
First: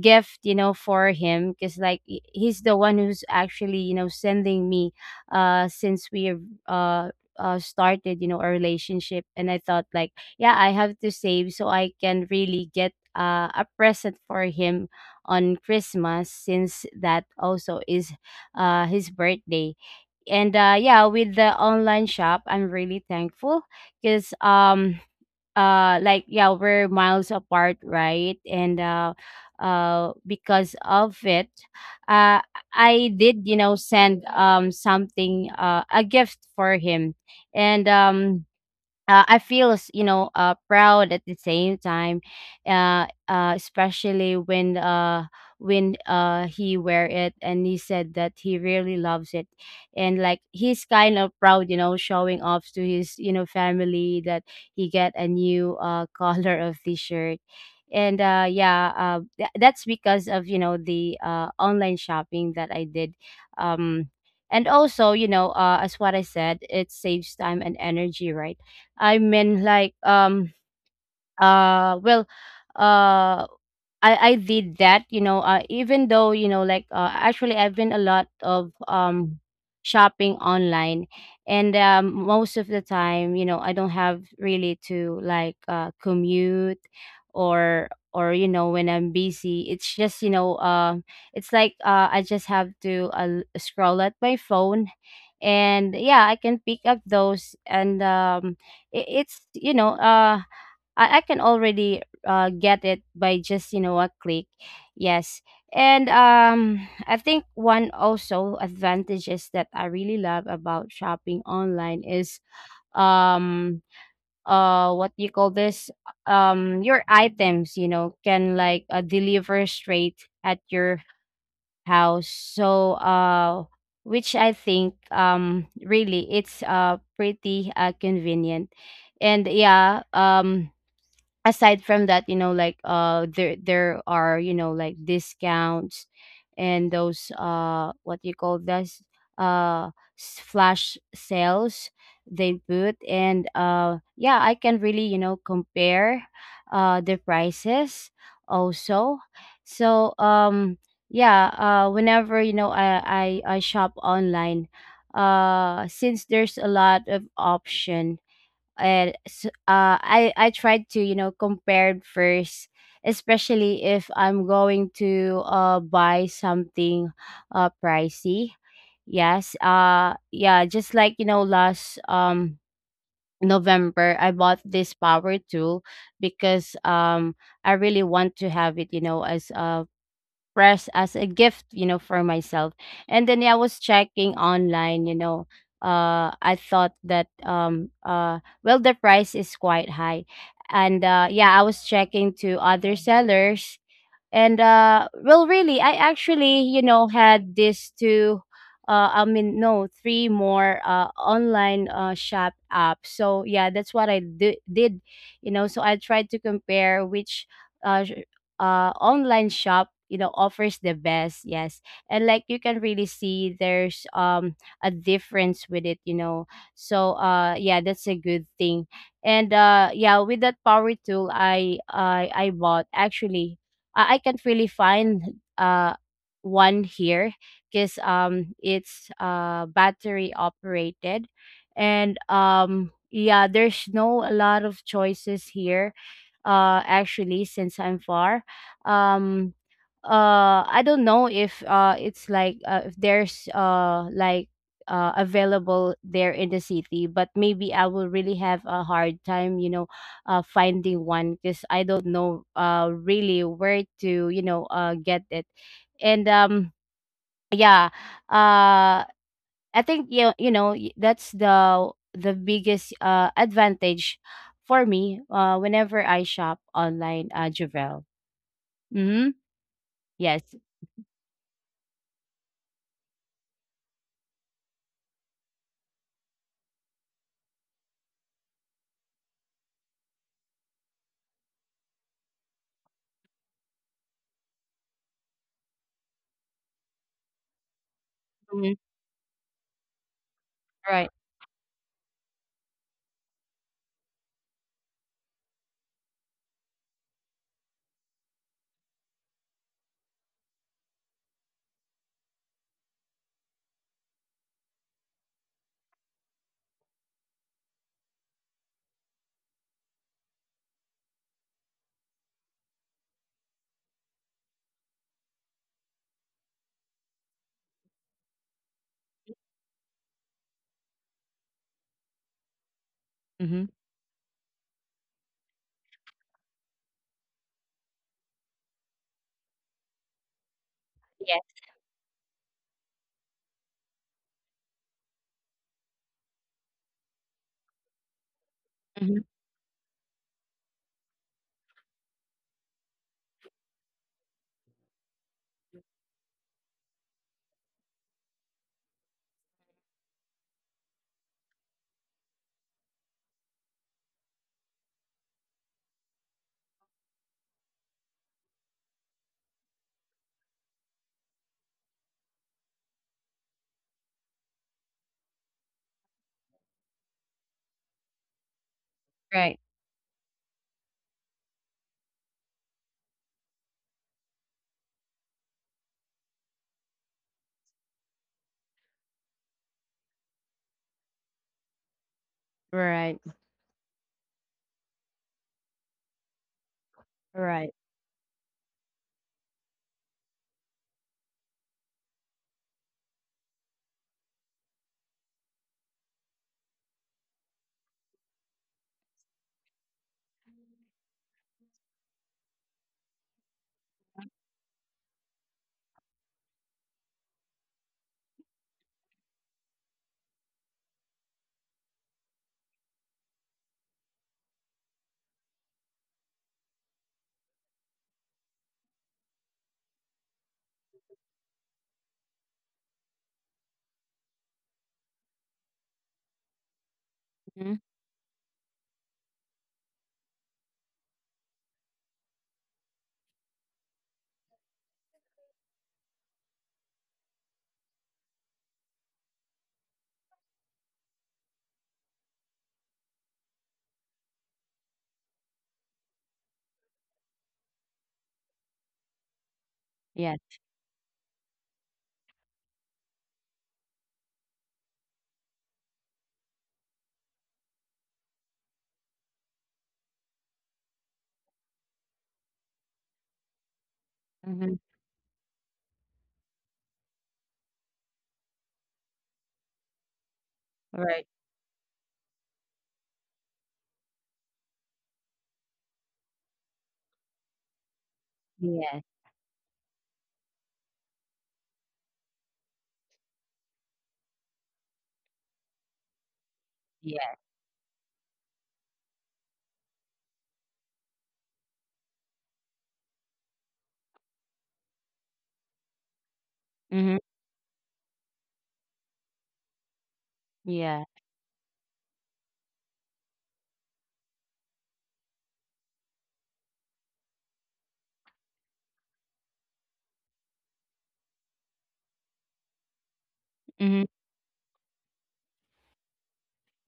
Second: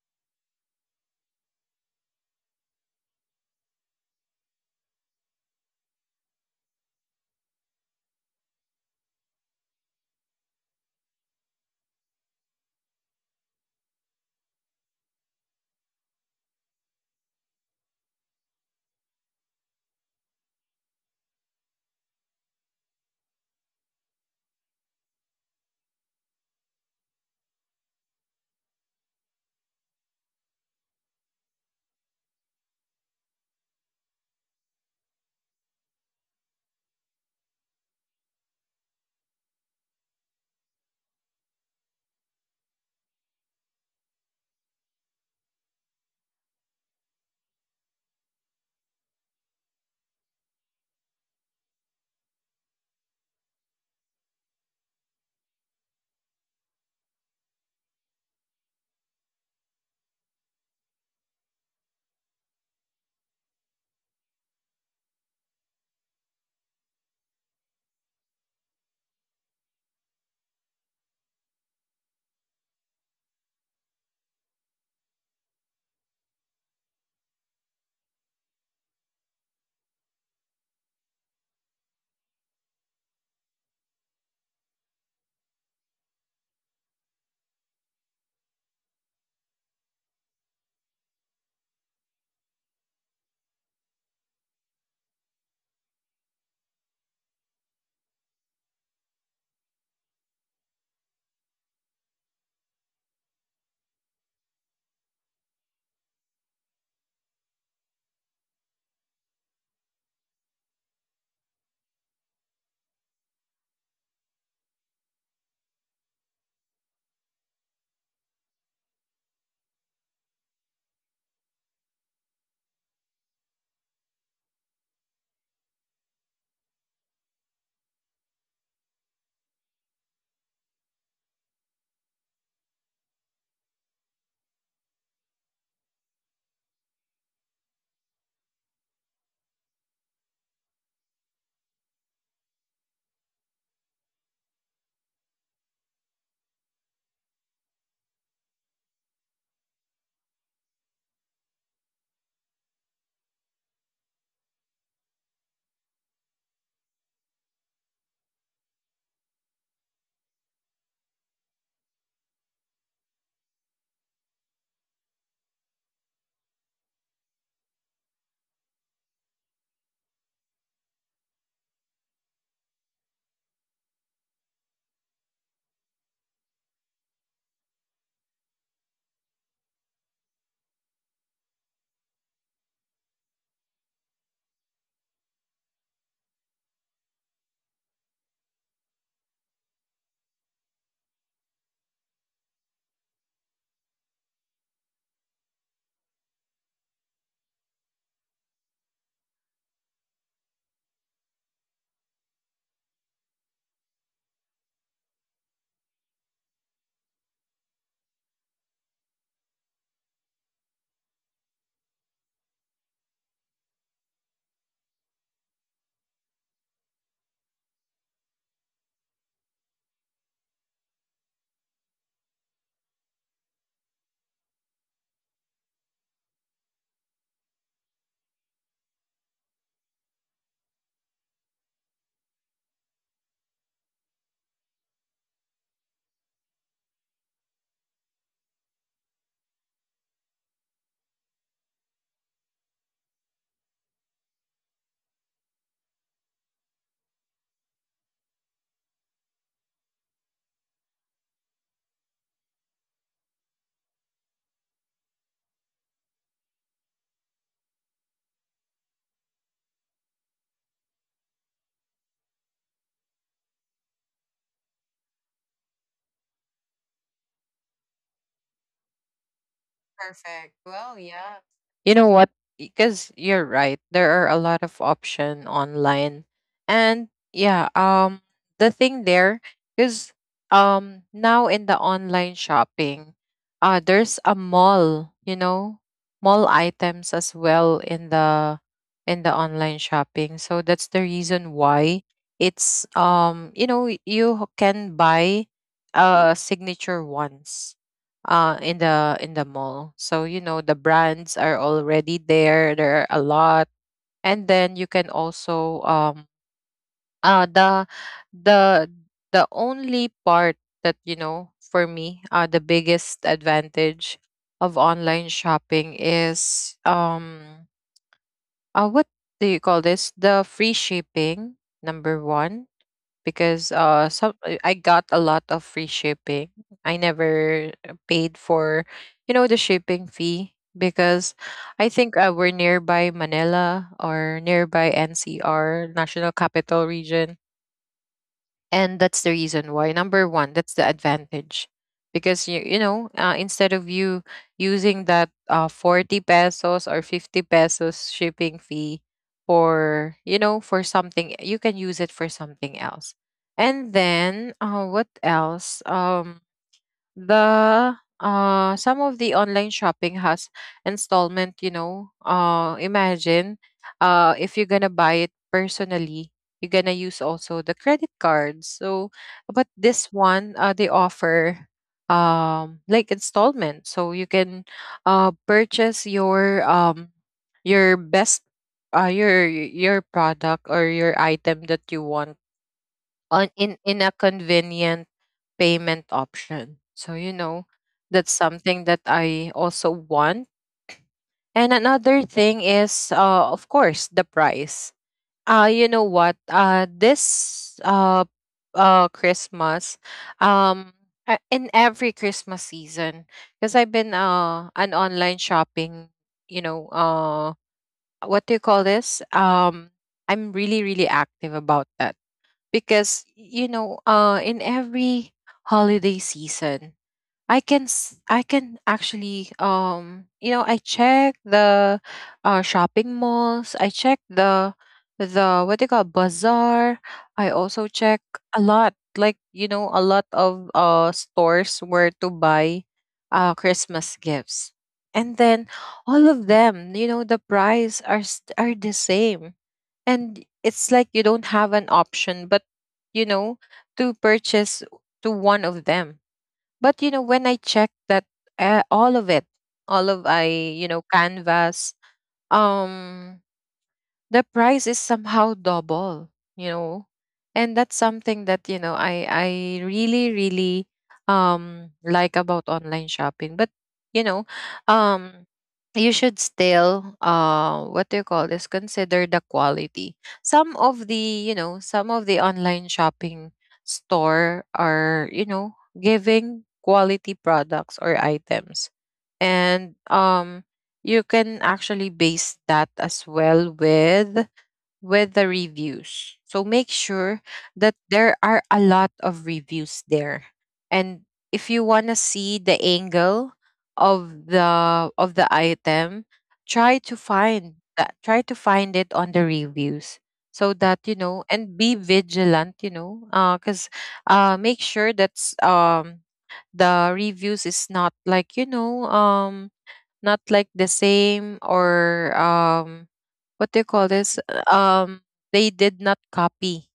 B: gift, for him, because like, he's the one who's actually, sending me since we have, uh started, a relationship. And I thought, like, yeah, I have to save so I can really get a present for him on Christmas, since that also is his birthday. And yeah, with the online shop, I'm really thankful because, like, yeah, we're miles apart, right? And because of it, uh I did, send something, a gift for him. And I feel, proud at the same time, especially when he wear it and he said that he really loves it, and like he's kind of proud, showing off to his, family that he get a new color of the shirt, and yeah, that's because of, the online shopping that I did. Um, and also, as what I said, it saves time and energy, right? I mean, like, uh, well, uh, I did that, even though, like, actually I've been a lot of shopping online. And most of the time, I don't have really to like, commute, or or, when I'm busy, it's just, it's like, I just have to scroll at my phone, and yeah, I can pick up those, and it's, I can already get it by just, a click. Yes. And I think one also advantages that I really love about shopping online is, um what you call this, your items, can like, deliver straight at your house, so, which I think, really it's pretty, convenient. And yeah, aside from that, like, there are, like, discounts, and those, what you call this, uh flash sales they put. And yeah, I can really, compare the prices also. So yeah, whenever, I shop online since there's a lot of option. And s I tried to, compare first, especially if I'm going to buy something pricey. Yes, yeah, just like, last November, I bought this power tool because, I really want to have it, as a press, as a gift, for myself. And then yeah, I was checking online, I thought that, well, the price is quite high, and yeah, I was checking to other sellers, and well, really, I actually, had this two, I mean, no, three more online shop apps, so yeah, that's what I did. So I tried to compare which, uh sh- online shop, offers the best. Yes. And like, you can really see there's, a difference with it. So yeah, that's a good thing. And yeah, with that power tool I bought, actually, I can't really find one here because, it's battery operated, and yeah, there's no a lot of choices here. Actually, since I'm far, um I don't know if, it's like, if there's, like, available there in the city, but maybe I will really have a hard time, finding one, because I don't know, really where to, get it, and yeah, uh, I think, that's the biggest advantage for me, whenever I shop online, Javel. Mm-hmm. Yes.
A: Perfect. Well,
B: Mhm.
A: yeah. You know what? Because you're right, there are a lot of option online. And yeah, the thing there is, now in the online shopping, there's a mall, you know, mall items as well, in the
B: Mhm.
A: online shopping. So that's
B: Right.
A: the reason why it's, you know, you can buy signature ones in the, mall. So you know, the brands are already there, there are a lot. And then you can also, the the the only part that, you know, for me, the biggest advantage of online shopping is, what do you call this, the free shipping, number 1. Because
B: Mhm.
A: some I got a lot of free shipping. I never paid for, you know, the shipping fee because
B: Yes.
A: I think we're nearby Manila, or nearby NCR, National Capital Region, and that's the
B: Mhm.
A: reason why, number one, that's the advantage. Because you know, instead of you using that 40 pesos or 50 pesos shipping fee, for you know, for something, you can use it for something else. And then what else, the some of the online shopping has installment. You know, imagine, if you're gonna buy it personally, you're gonna use also the credit cards. So, but
B: Right.
A: this one, they offer, like installment, so you can purchase your, your best, your product or your item that you want,
B: Right.
A: on in a convenient payment option. So you
B: Right.
A: know, that's something that I also want. And another thing is, of course, the price. You know what? This Christmas, um, in every Christmas season, because I've been an online shopping, you know, what do you call this? I'm really really active about that because you know in every holiday season I can actually you know I check the shopping malls. I check the what they call bazaar. I
B: Mhm.
A: also check a lot, like, you know, a lot of stores where to buy Christmas gifts, and then all of them, you know, the price are the same, and it's like you don't have an option but, you know, to purchase to one of them. But you know, when I checked that, all of it, all of I,
B: Yes.
A: you know, canvas, um, the price is somehow double, you know. And that's something that you know I really really like about online shopping. But you know,
B: Mhm.
A: um you should still what do you call this, consider the quality. Some of
B: Right.
A: the, you know, some of the online shopping store are, you know, giving quality products or items.
B: Yes.
A: And you can actually base that as well with the reviews, so make sure
B: Yes.
A: that there are a lot of reviews there. And if you want to see the angle of the item, try to
B: Mhm.
A: find that, try to find it on the reviews, so that,
B: Yeah.
A: you know, and be vigilant, you know, because make sure that um the reviews is not like, you know, not like the same, or what do you call
B: Mhm.
A: this, um they did not copy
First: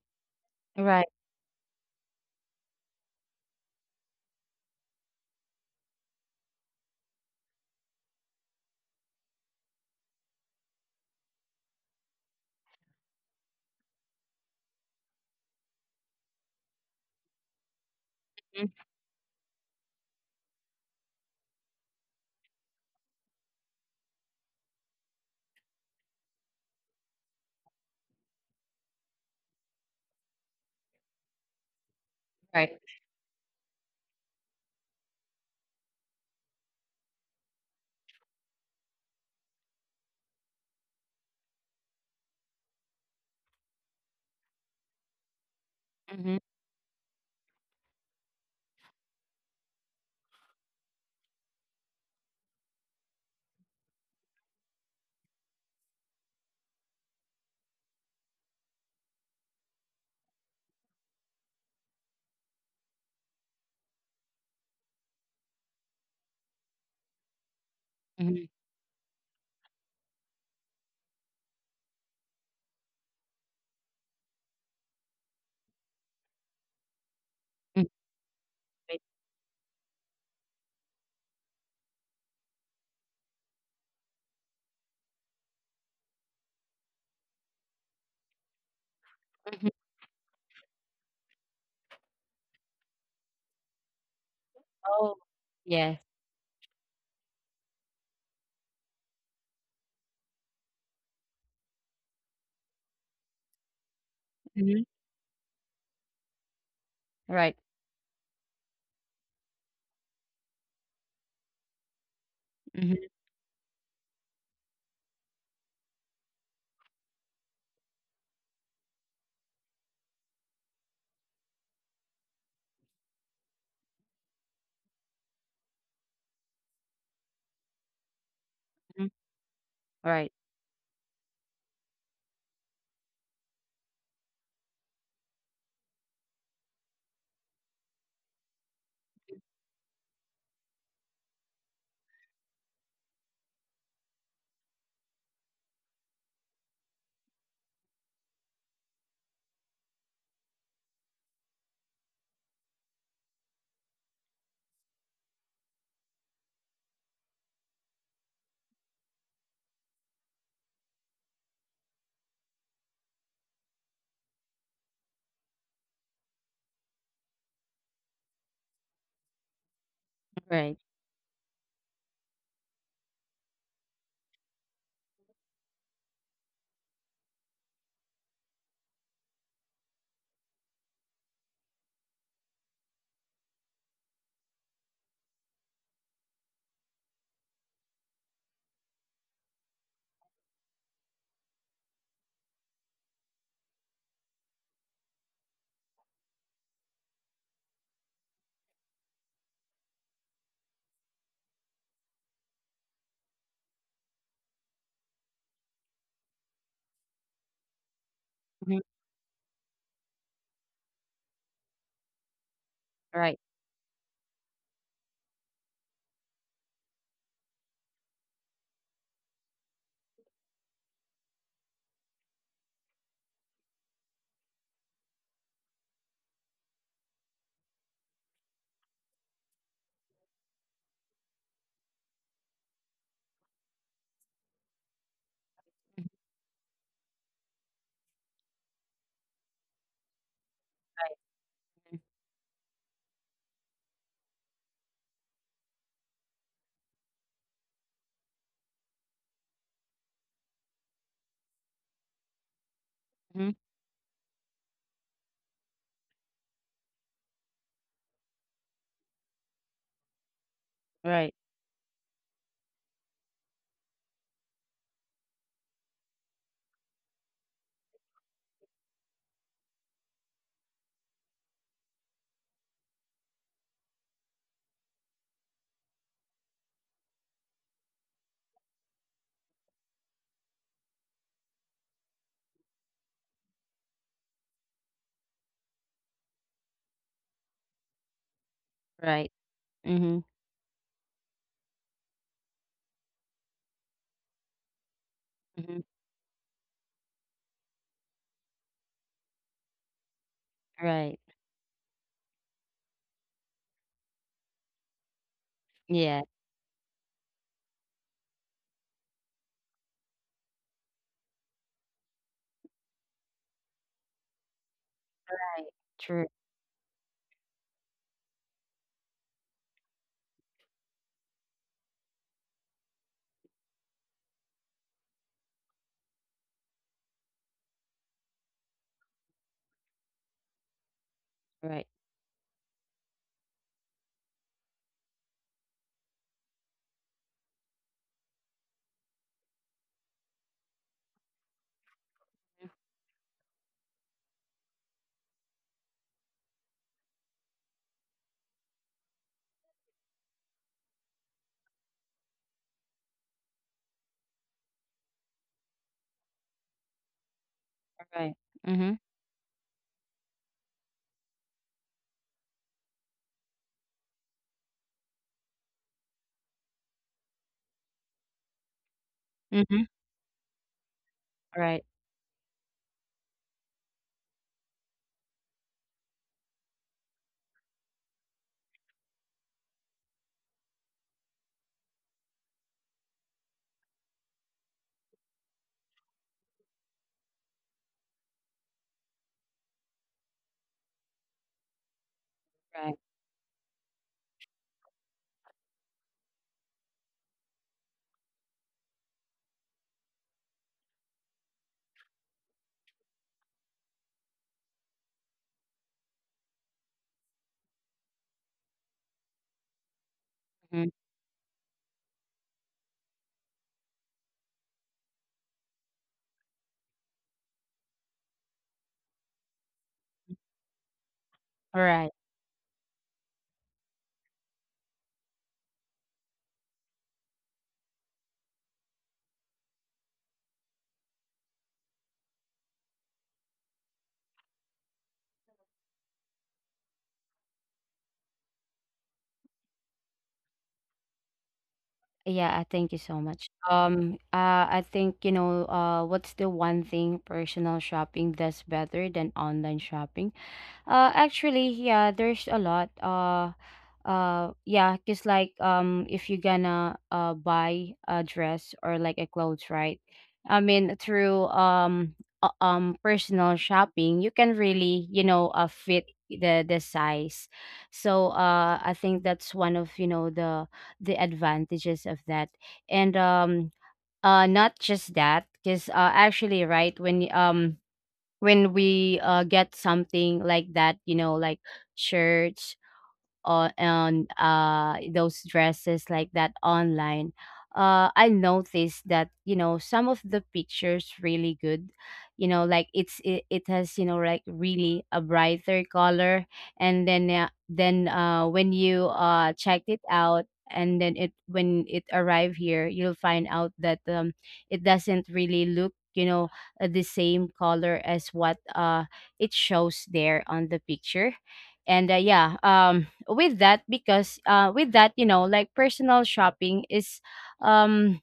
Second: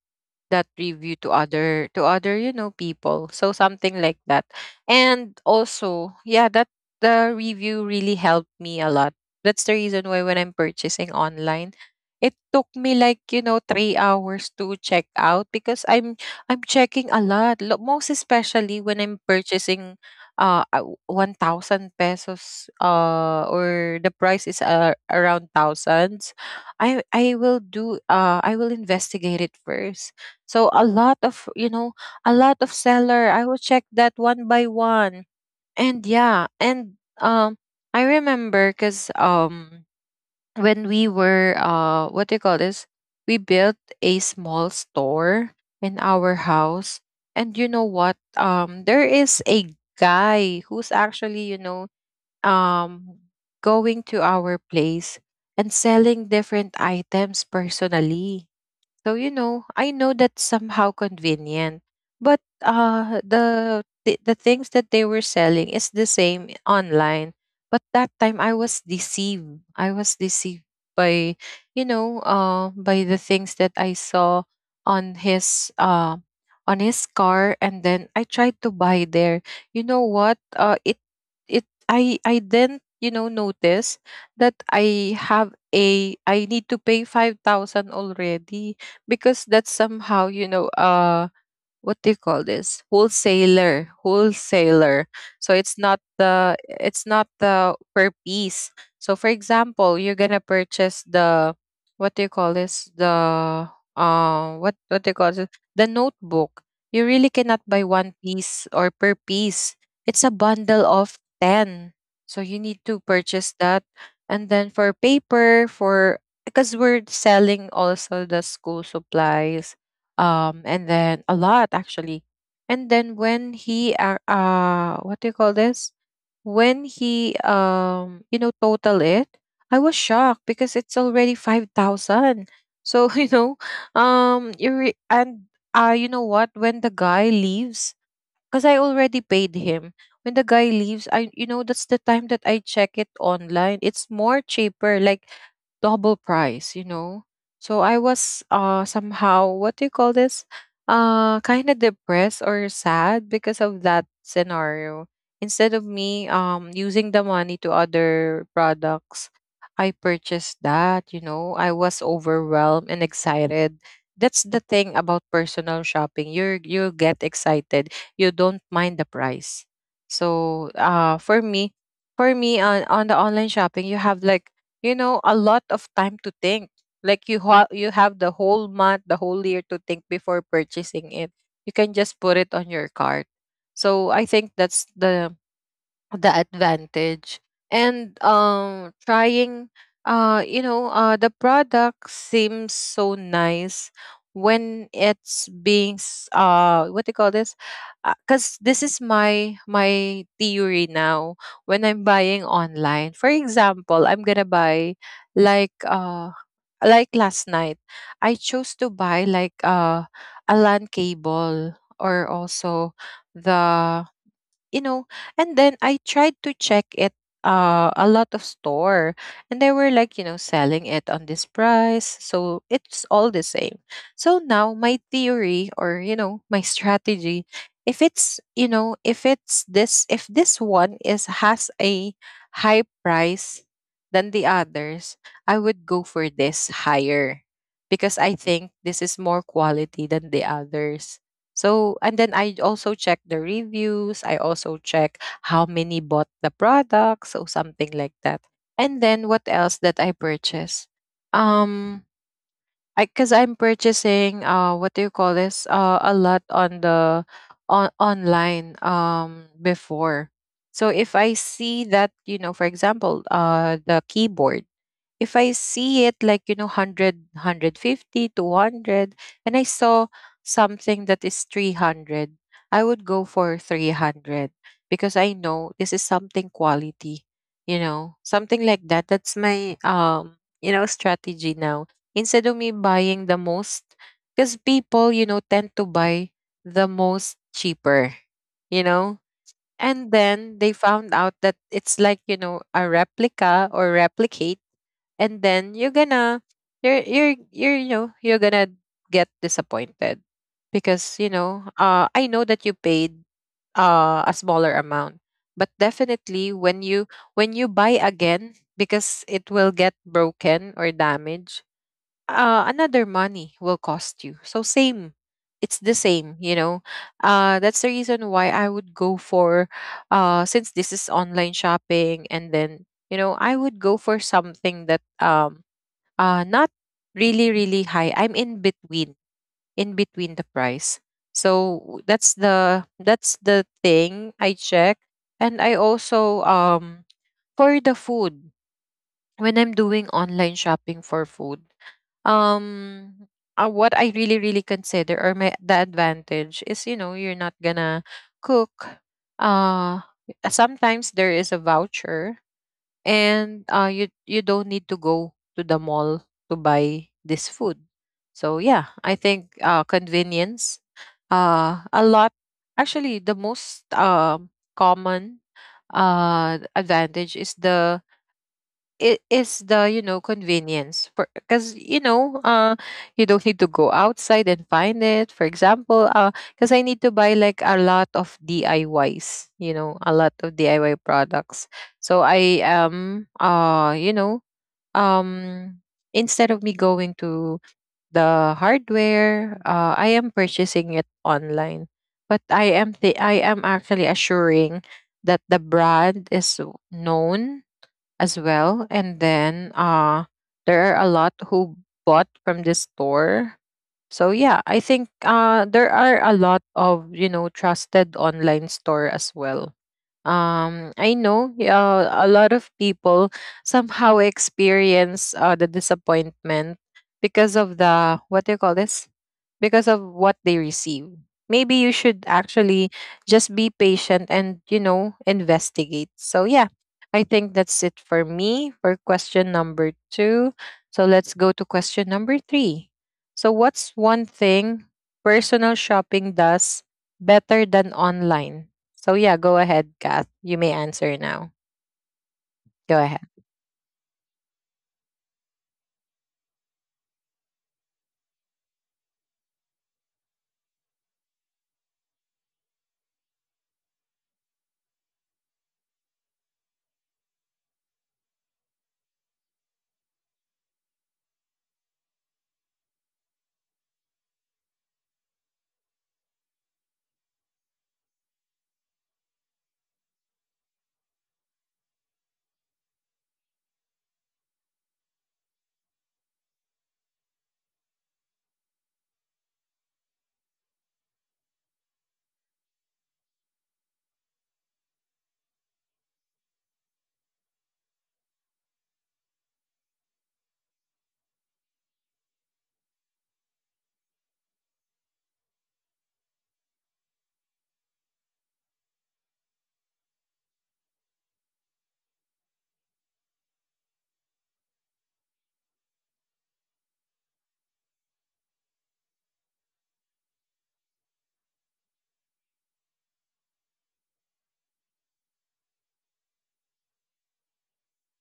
A: that
B: Right.
A: review to other you know people, so something like that. And also, yeah, that the review really helped me a lot. That's the reason why when I'm purchasing online, it took me like, you know, 3 hours to check out, because I'm checking a lot, most
B: Mhm.
A: especially when I'm purchasing 1000 pesos, or the price is around thousands. I will do I will investigate it first. So a lot of, you know, a lot of
B: Right.
A: seller. I will check that one by one. And yeah, and I remember, cuz when we were what do you call this, we built a small store in
B: Mhm.
A: our house. And you know what? There is a guy who's actually, you know, um going to our place and selling different items personally. So you know, I know that's somehow convenient, but the things that they were selling is the same online. But that time
B: Mhm.
A: I was deceived. I was deceived by, you know, by the things that I saw on his uh, on his car,
B: Mhm.
A: and then I tried to
B: Right.
A: buy there. You know what? It it I then, you know, notice that I have a I need to pay 5,000 already, because
B: Mhm.
A: that's somehow, you know, what do you call this, wholesaler. Wholesaler,
B: Oh.
A: so it's
B: Yes.
A: not the, it's not the per piece. So for example, you're gonna purchase the, what do you call this, the
B: Mhm.
A: what do you call it, the notebook. You really
B: Right.
A: cannot buy one piece or per piece. It's a bundle of 10, so you need
B: Mhm,
A: to purchase that. And then for paper for, because we're selling also the school supplies, and then a lot actually. And then when he what do you call this, when he you know,
B: mhm.
A: total it, I was
B: Right.
A: shocked because it's already 5,000. So you know, you re- and you know what, when the guy leaves, because I already paid him, when the guy leaves, I, you know, that's the time that I check it online, it's more cheaper, like double price, you know. So I was somehow, what do you call this, kind of depressed or sad because of that scenario. Instead of me using the money to other products, I purchased that, you know. I was overwhelmed and excited. That's the thing about personal shopping. You get excited. You don't mind the price.
B: Right.
A: So for me on the online shopping, you have like, you know, a lot of time to think, like you have the whole month, the whole year, to think before purchasing it. You can just put it on your cart. So I think that's the advantage. And trying you know, the product seems so nice when what do you call this, because this is my theory now. When I'm buying online, for example, I'm gonna buy like uh like last night, I
B: Mhm.
A: chose to buy like a lan cable, or also
B: Right.
A: the, you know. And then I tried to check it a lot of store, and they were like, you know, selling it on this price, so it's all the same. So now my theory, or, you know, my strategy, if it's, you know, if it's this, if this one is has a high price than the others, I would go for this higher, because I think this is more quality than the others. So, and then I also check the reviews. I also check how many bought the product, so something like that. And then what else that I purchase? Um, I, because
B: Mhm.
A: I'm purchasing, what do you call this, a lot on the on online, before. So if
B: Right.
A: I see that, you know, for example, the keyboard, if I see it like, you know, 100, and I saw something that is 300, I would go for 300, because I know this is something quality, you know, something like that. That's my, you know, strategy now. Instead of me buying the most, because people, you know, tend to buy the most cheaper, you know,
B: Right.
A: and
B: Mhm.
A: then they found out that it's like, you know, a replica or replicate, and then
B: Mhm.
A: you're gonna, you know, you're gonna get disappointed,
B: Right.
A: because you know, I know that you paid a smaller amount. But
B: Yeah.
A: definitely when you, when you buy again, because it will get broken or damaged, another money will cost you. So same,
B: Right.
A: it's the
B: True.
A: same, you know. That's the reason why I would go for, since this is online shopping, and then you know I would go for something that not really really high. I'm in between the price.
B: Right.
A: So that's the thing I check. And I also for the food, when I'm doing online shopping for food, um what I really really consider, or my the advantage is, you know, you're not gonna cook. uh sometimes there is a voucher, and you you don't need to go to the mall to buy this food.
B: Right.
A: So
B: Mhm.
A: yeah, I think convenience, a lot. Actually, the most common advantage is the it is
B: Mhm.
A: the, you know, convenience. For because
B: Right.
A: you know, you don't need to go outside and find it. For example, because I need to buy like a lot of DIYs, you know, a lot of DIY products. So I am, you know, um instead of me going to the hardware, I am purchasing it online. But
B: Right.
A: I am actually assuring that the brand is known as well. And then there are a lot who bought from this store. So yeah, I think there are a lot of, you know, trusted online store as well.
B: Mhm.
A: I know, a lot of people somehow experience the disappointment because of the, what do you call this, because of what they receive. Maybe you
B: Right.
A: should actually just be patient and, you know, investigate. So yeah, I think that's it for me for question number 2. So let's go to question number 3. So what's one thing personal shopping does better than online? So yeah, go ahead, Kath. You may answer now.
B: Yeah, I thank you
A: Go
B: so
A: ahead.
B: much. I think, what's the one thing personal shopping does better than online shopping? Actually, yeah, there's a lot. Yeah, cause like, if you're gonna buy a dress or like a clothes, right? I mean, through, personal shopping, you can really, fit the size. So I think that's one of, the advantages of that, and not just that, cause actually, right, when when we get something like that, you know, like shirts on, on those dresses like that online. I noticed that, some of the pictures really good, like, it has, like, really a brighter color, and then when you checked it out, and then it when it arrived here, you'll find out that, it doesn't really look, the same color as what it shows there on the picture. And yeah, with that, because, with that, like, personal shopping is, um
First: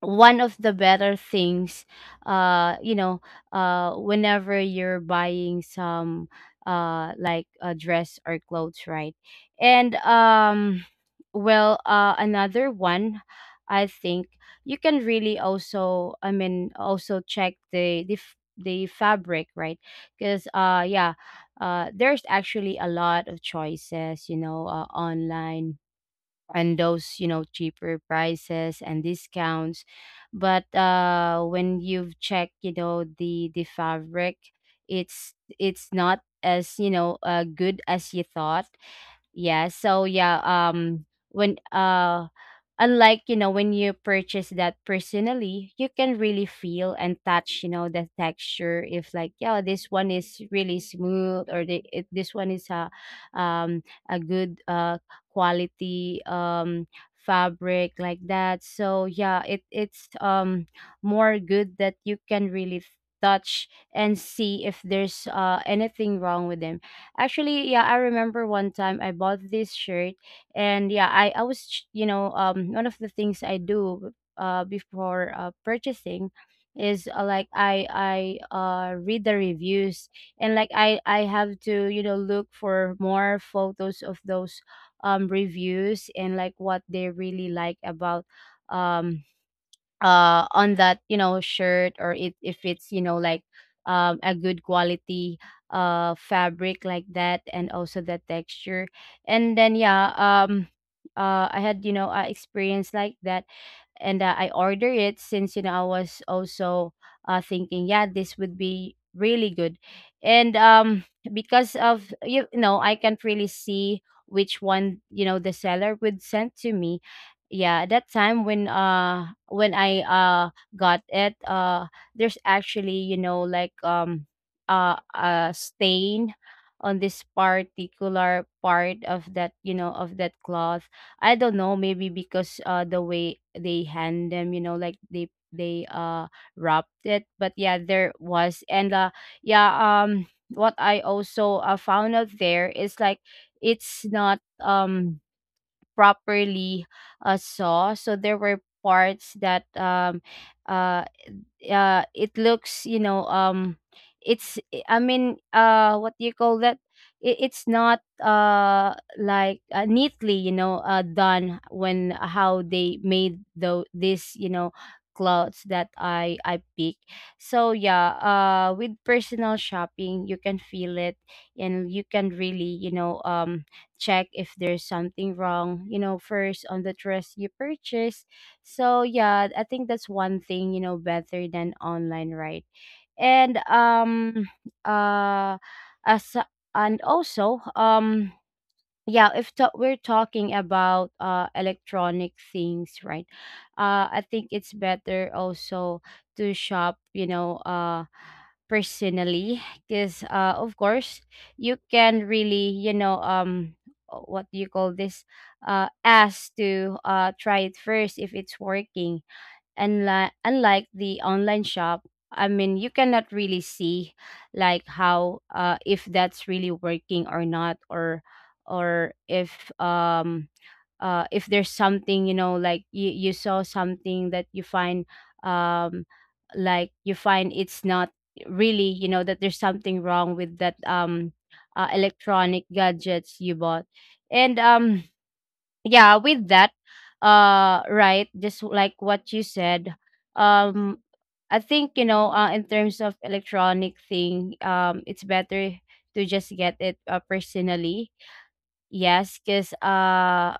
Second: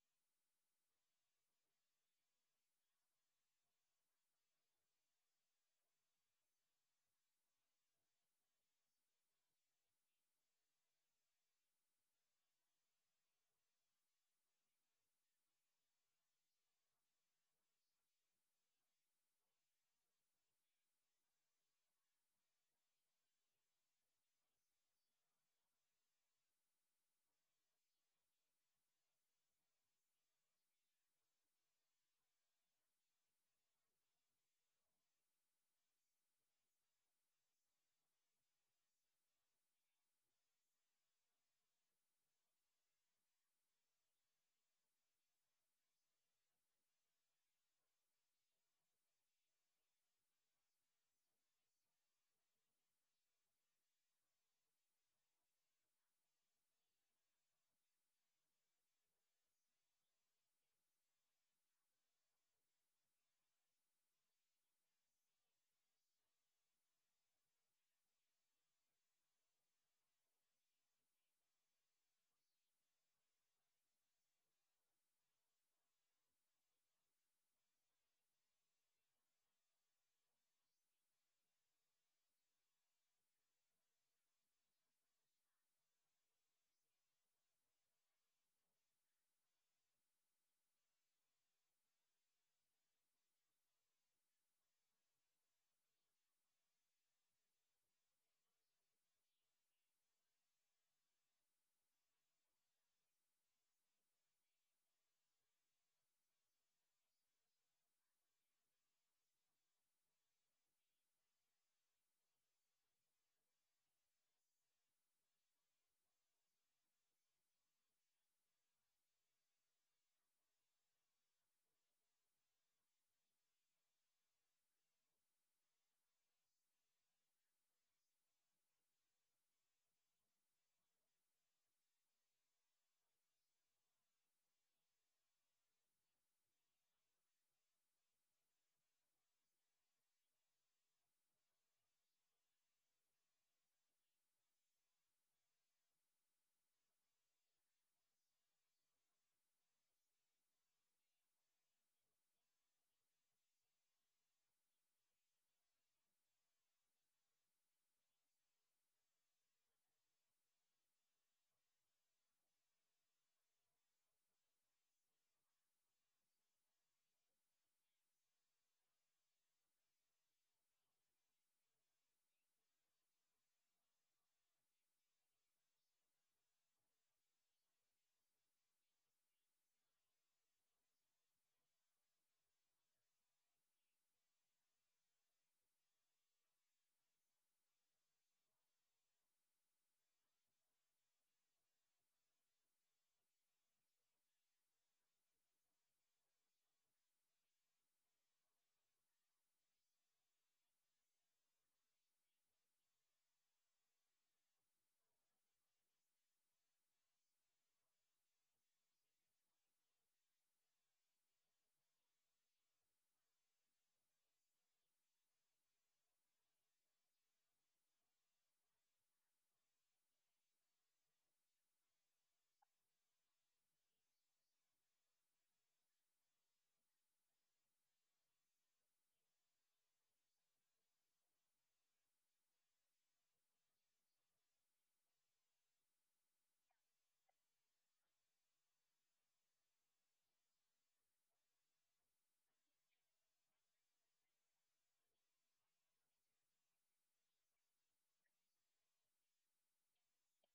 B: one of the better things, uh you know whenever you're buying some, like, a dress or clothes, right? And well, another one, I think, you can really also, I mean, also check the fabric, right? Because yeah, there's actually a lot of choices, online, and those, cheaper prices and discounts, but when you've checked, the fabric, it's not as, good as you thought. Yeah, so yeah, when unlike, when you purchase that personally, you can really feel and touch, the texture, if like, yeah, this one is really smooth, or this one is a, um a good quality, fabric like that. So yeah, it's more good that you can really touch and see if there's anything wrong with them. Actually, yeah, I remember one time I bought this shirt, and yeah, I was ch- you know one of the things I do before purchasing is, like I read the reviews, and like I have to, look for more photos of those, reviews, and like what they really like about, um on that, shirt, or it, if it's, like, a good quality fabric like that, and also the texture. And then yeah, I had, a experience like that, and I order it since, I was also thinking, yeah, this would be really good, and because of, I can't really see which one, the seller would send to me. Yeah, that time when I got it, there's actually, like, a stain on this particular part of that, of that cloth. I don't know, maybe because the way they hand them, like they wrapped it, but yeah, there was. And yeah, what I also found out there is, like, it's not, properly saw. So there were parts that uh, it looks, you know it's I mean what do you call that, it's not like neatly, done when how they made the this, you know, clothes that I pick. So yeah, with personal shopping you can feel it, and you can really, you know, check if there's something wrong, you know, first on the dress you purchase. So yeah, I think that's one thing, you know, better than online, right? And uh as and also yeah, if ta- we're talking about electronic things, right? I think it's better also to shop, you know, personally, because of course you can really, you know, what do you call this, ask to try it first if it's working. Unlike the online shop, I mean, you cannot really see like how if that's really working or not, or or if um if there's something, you know, like you saw something that you find, um like you find it's not really, you know, that there's something wrong with that, electronic gadgets you bought. And yeah, with that, right, just like what you said. um I think, you know, in terms of electronic thing, it's better to just get it, personally. Yes, because uh,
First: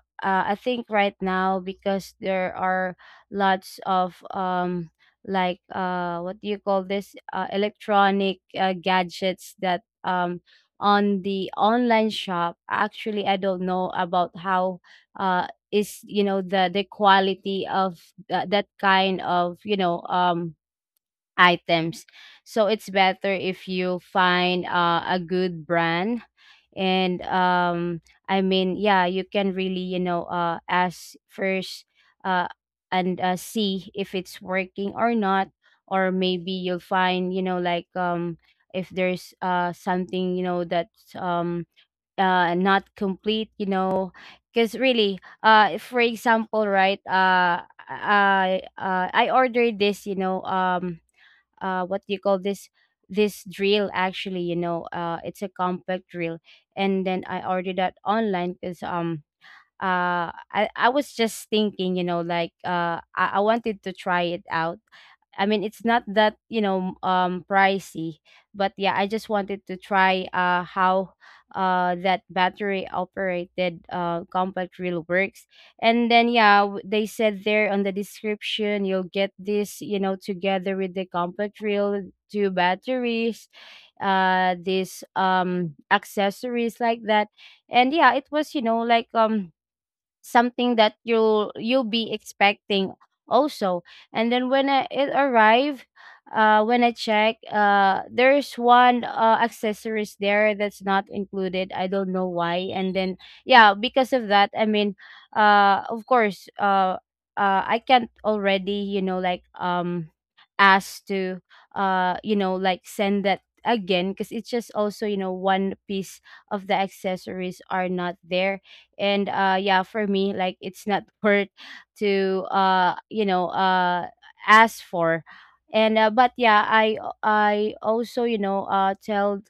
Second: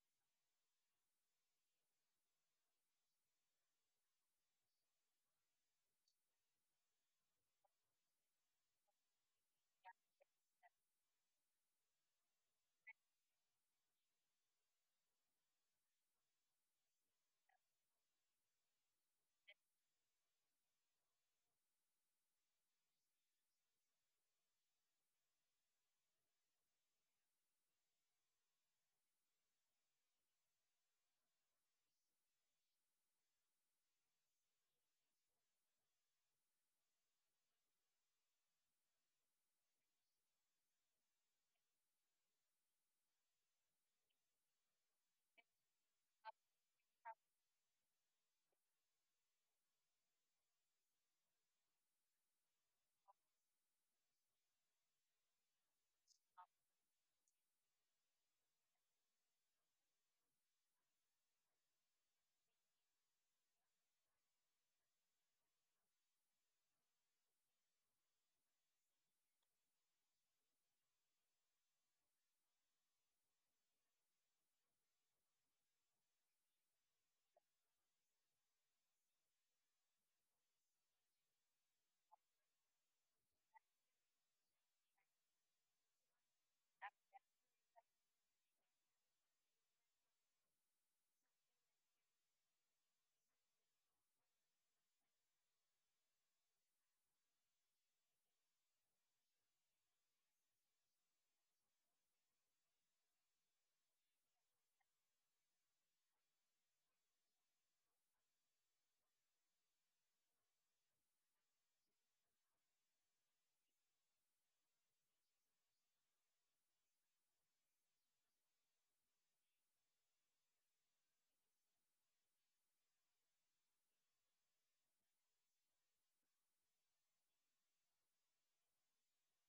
B: uh, I think right now because there are lots of, like what do you call this, electronic, gadgets that, on the online shop, actually I don't know about how uh is, you know, the quality of that kind of, you know, items. So it's better if you find a good brand. And I mean, yeah, you can really, you know, ask first. Uh and See if it's working or not, or maybe you'll find, you know, like, if there's something, you know, that's, not complete, you know. Because really, if, for example, right, I ordered this, you know, what do you call this, this drill, actually, you know, it's a compact drill, and then I ordered that online because, I was just thinking, you know, like, I wanted to try it out. I mean, it's not that, you know, pricey, but yeah, I just wanted to try how that battery operated compact reel works. And then yeah, they said there on the description you'll get this, you know, together with the compact reel, two batteries, this accessories like that. And yeah, it was, you know, like, something that you'll be expecting also. And then when it arrived, when I check, there's one accessories there that's not included, I don't know why. And then yeah, because of that, I mean, of course, I can't already, you know, like, ask to you know, like, send that again, because it's just also, you know, one piece of the accessories are not there. And yeah, for me like it's not worth to you know, ask for. And but yeah, I also, you know, tell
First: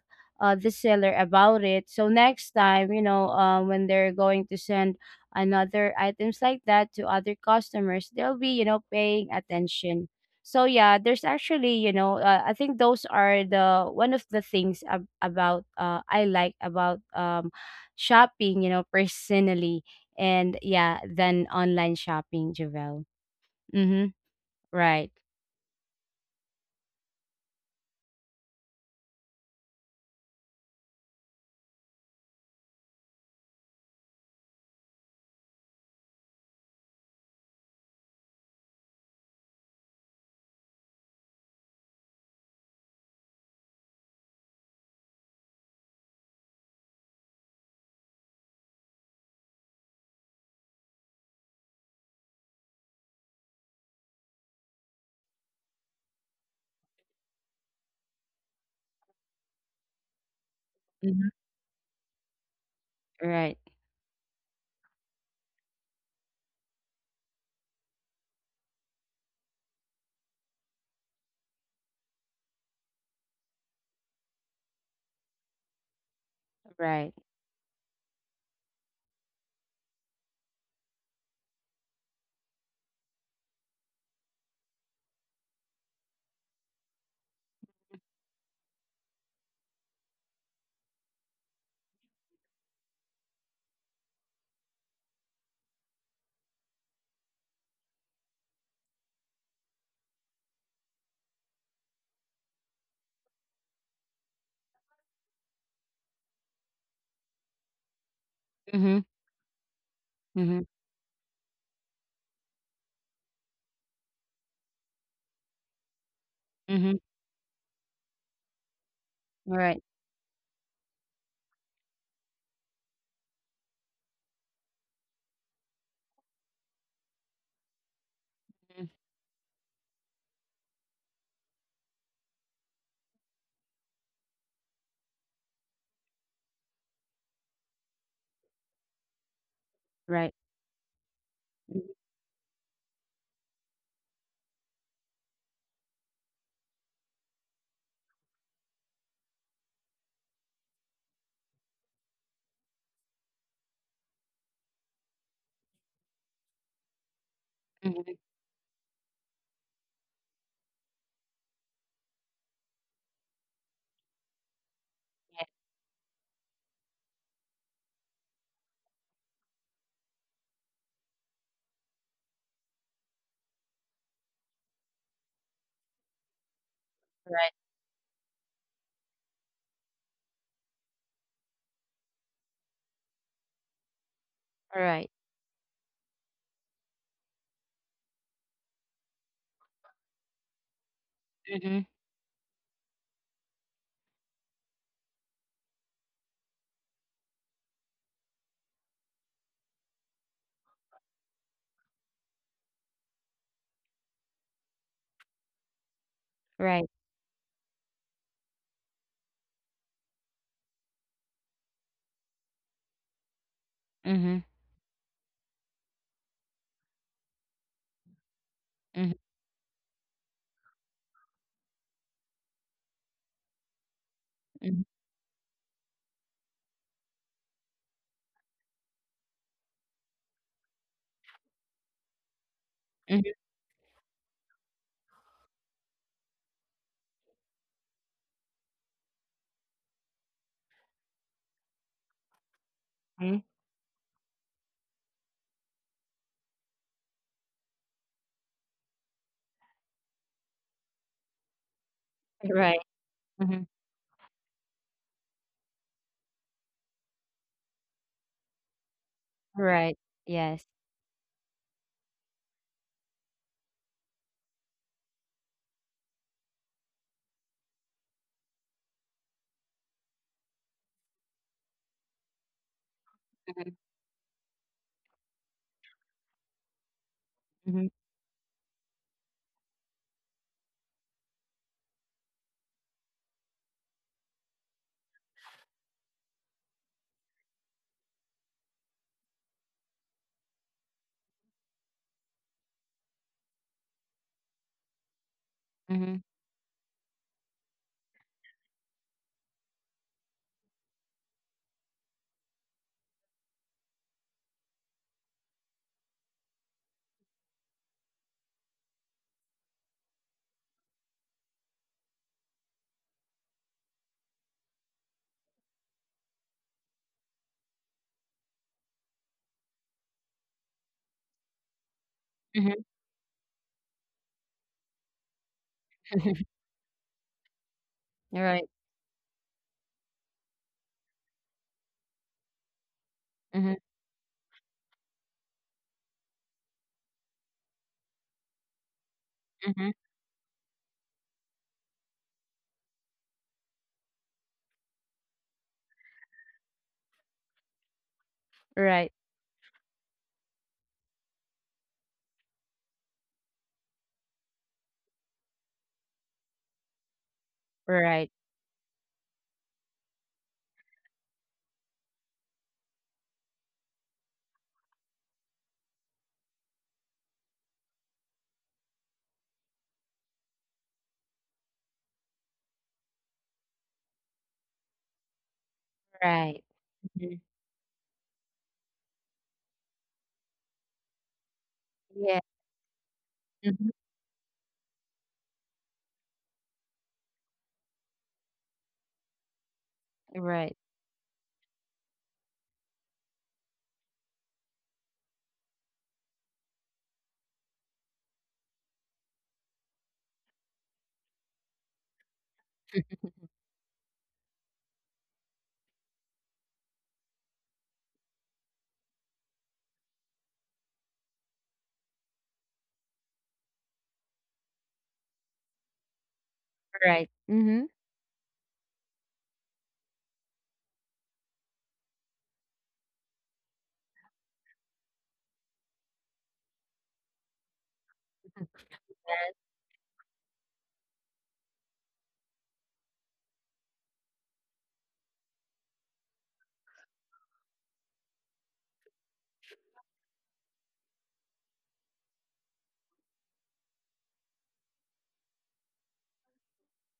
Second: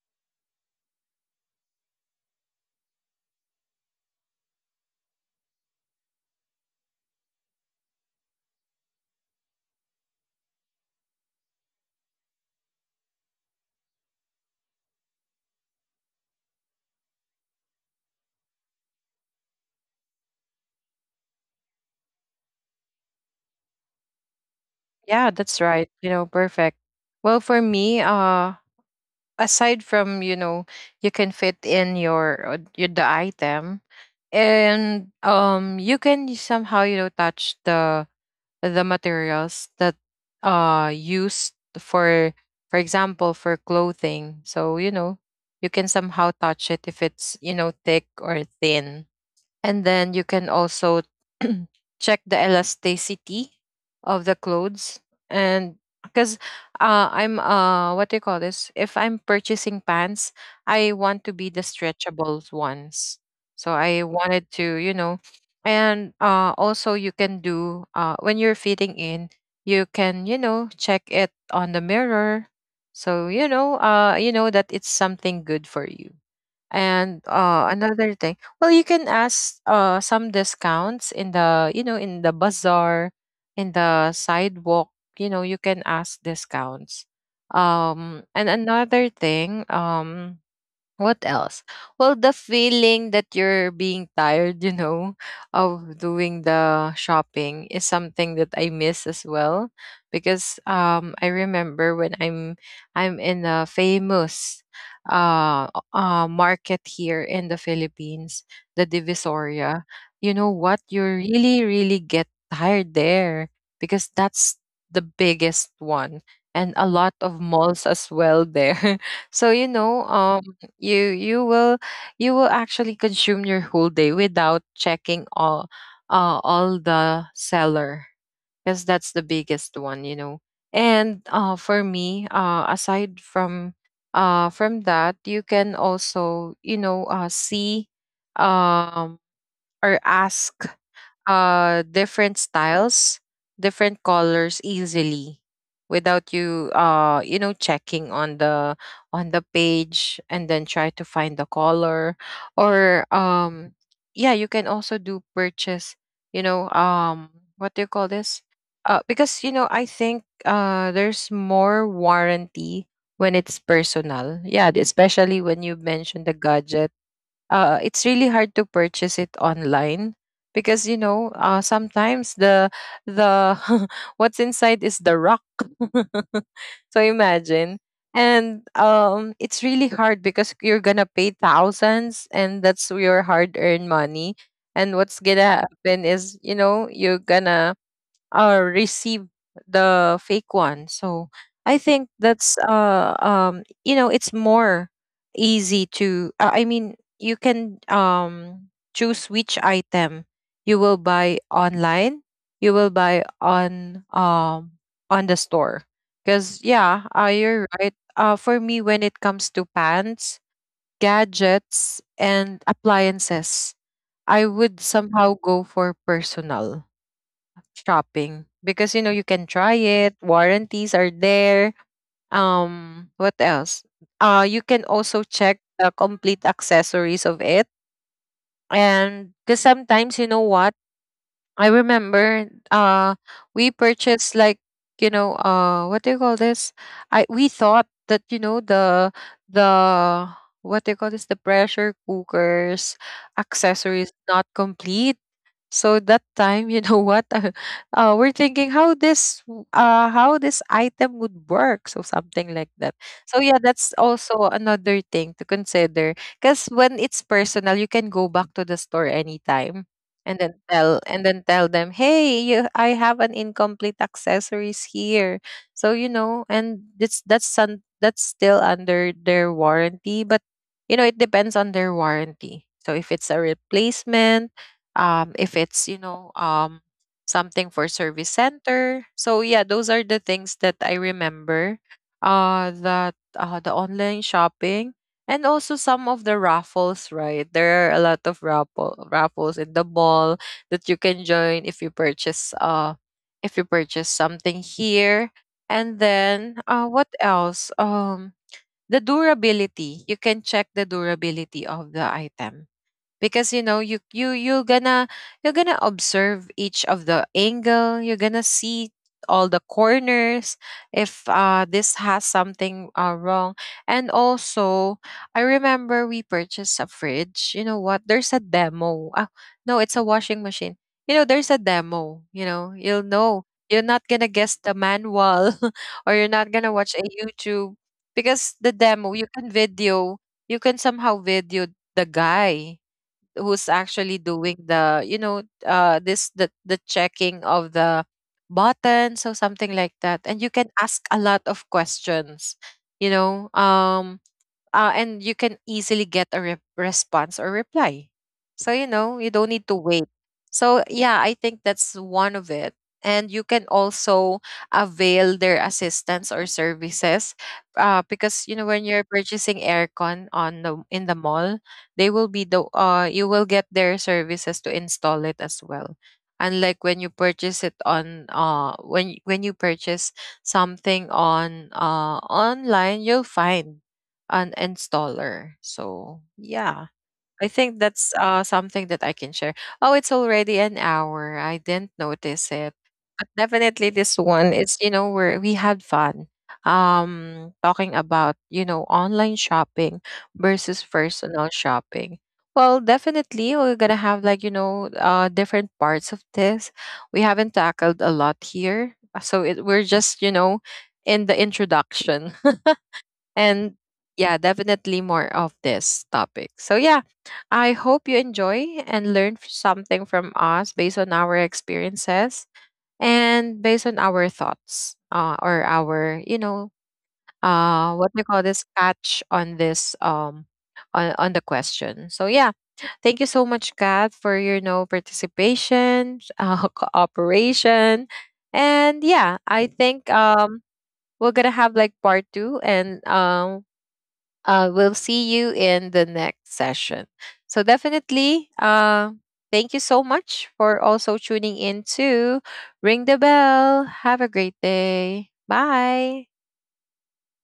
B: the seller about it, so next time, you know, when they're going to send another items like that to other customers, they'll be, you know, paying attention. So yeah, there's actually, you know, I think those are the one of the things about, I like about, shopping, you know, personally. And yeah, than online shopping, Javel. Mm-hmm. Right.
A: Yeah, that's right. You know, perfect. Well, for me, aside from, you know, you can fit in your, the item, and you can somehow, you know, touch the materials that used for example, for clothing. So you know, you can somehow touch it if it's, you know, thick or thin. And then you can also check the elasticity of the clothes. And because I'm, what do you call this, if I'm purchasing pants, I want to
B: Mm-hmm.
A: be the stretchable ones. So
B: Right.
A: I wanted to, you know, and also you can do, when you're fitting in, you can, you know, check it on the mirror. So, you know that it's something good for you.
B: Right.
A: And another thing, well, you can ask some discounts in the, you know, in the bazaar, in the sidewalk, you know, you can ask discounts. And another thing, what else? Well, the feeling that you're being tired, you know, of doing the shopping is something that I miss as well, because I remember when I'm in a famous market here in the Philippines, the
B: Mm-hmm.
A: Divisoria. You know
B: Mm-hmm.
A: what? You really really get tired there, because that's the biggest one, and a
B: Mm-hmm.
A: lot of malls as well there. So you
B: Right.
A: know, you will you will actually consume your whole day without checking all all the seller because
B: Hmm.
A: that's the biggest one you know. And for me, aside from from that, you can also, you know, see, um, or
B: Right.
A: ask
B: Mm-hmm.
A: different styles, different colors easily without you you know checking on the page and then try to find the color. Or Yeah, you can also do purchase, you know um what do you call this, because you know, I think there's more warranty when it's personal, yeah, especially
B: Yes.
A: when you mentioned the gadget. It's really hard to purchase it online because, you know, sometimes the what's inside is the rock. So
B: Right.
A: imagine. And it's really hard because you're gonna pay thousands and that's your hard-earned money, and what's
B: Right.
A: gonna happen is, you know, you're gonna receive the fake one. So I
B: Mm-hmm.
A: think that's you know, it's more easy to I mean, you can choose which item you will buy online, you will buy on on the store. Cuz
B: Right.
A: yeah, you're right. Uh, for me, when it comes to pants, gadgets and appliances,
B: Mm-hmm.
A: I would somehow go for personal shopping because, you
B: Mm-hmm.
A: know, you can try it, warranties are there. Um, what else? You
B: Mm-hmm.
A: can also check the complete accessories of it. And because sometimes, you know what, I remember
B: Mm-hmm.
A: we purchased, like, you know, what do you call this, I we thought that, you know, the what do you call this, the pressure cookers accessories not complete. So that time, you know what? We're thinking how how this item would work, so something like
B: Right.
A: that. So yeah,
B: Mm-hmm.
A: that's also another thing to consider, because when it's personal, you can go back to the store anytime
B: Right.
A: and then
B: Yes.
A: tell and then tell them, "Hey, you, I have an incomplete accessories here." So, you know, and it's that's some that's still under their warranty, but you know, it depends on their warranty. So if it's a
B: Mm-hmm.
A: replacement, if it's, you know, something
B: Mm-hmm.
A: for service center. So yeah, those are the things that I remember, that the online shopping. And also some of the raffles, right, there are a lot of raffles in the mall that you can join if you purchase, if you purchase something here. And
B: Mm-hmm.
A: then, what else the durability, you can check the durability of the item, because you know, you're gonna you're gonna observe each of the angle, you're gonna see all the corners if this has something wrong. And also, I remember we purchased a fridge, you know what, there's a demo, ah no, it's a washing machine. You know, there's a demo, you know, you'll know, you're not gonna guess the manual or you're not
B: Mm-hmm.
A: gonna watch a YouTube, because the
B: Right.
A: demo, you can video, you can somehow video the guy who's
B: Mm-hmm.
A: actually doing the, you know, this the checking of the button, so something
B: Mm-hmm.
A: like that. And you can ask a lot of questions, you know. And you can easily get a response or reply. So you
B: Right.
A: know, you don't need to wait. So yeah, I think that's one of it. And you can also avail their assistance or services,
B: Right.
A: because you know, when you're purchasing aircon on the in the mall, they will be the you will get their services to install it as well. Unlike when you purchase it on when you purchase something on online, you'll find an installer. So
B: Right.
A: yeah,
B: Mm-hmm.
A: I think that's something that I can share. Oh, it's already an hour. I didn't notice
B: Yeah.
A: it. But definitely
B: Mm-hmm.
A: this one is, you know, where we had fun talking about, you know, online shopping versus
B: Right.
A: personal shopping. Well, definitely we're going to have, like, you know, different parts of this. We haven't tackled a lot here. So it, we're just, you know, in the introduction. And yeah, definitely more of this topic. So yeah, I hope you enjoy and learn something from us based on our experiences and based on our thoughts, or our, you know,
B: Right. Mm-hmm.
A: what we call this, catch on this on the question. So yeah, thank you so much, Kat, for your no participation, cooperation, and yeah, I think we're gonna have like part two. And We'll see you in the next session. So definitely, thank you so much for also tuning in to Ring the Bell. Have a great day. Bye.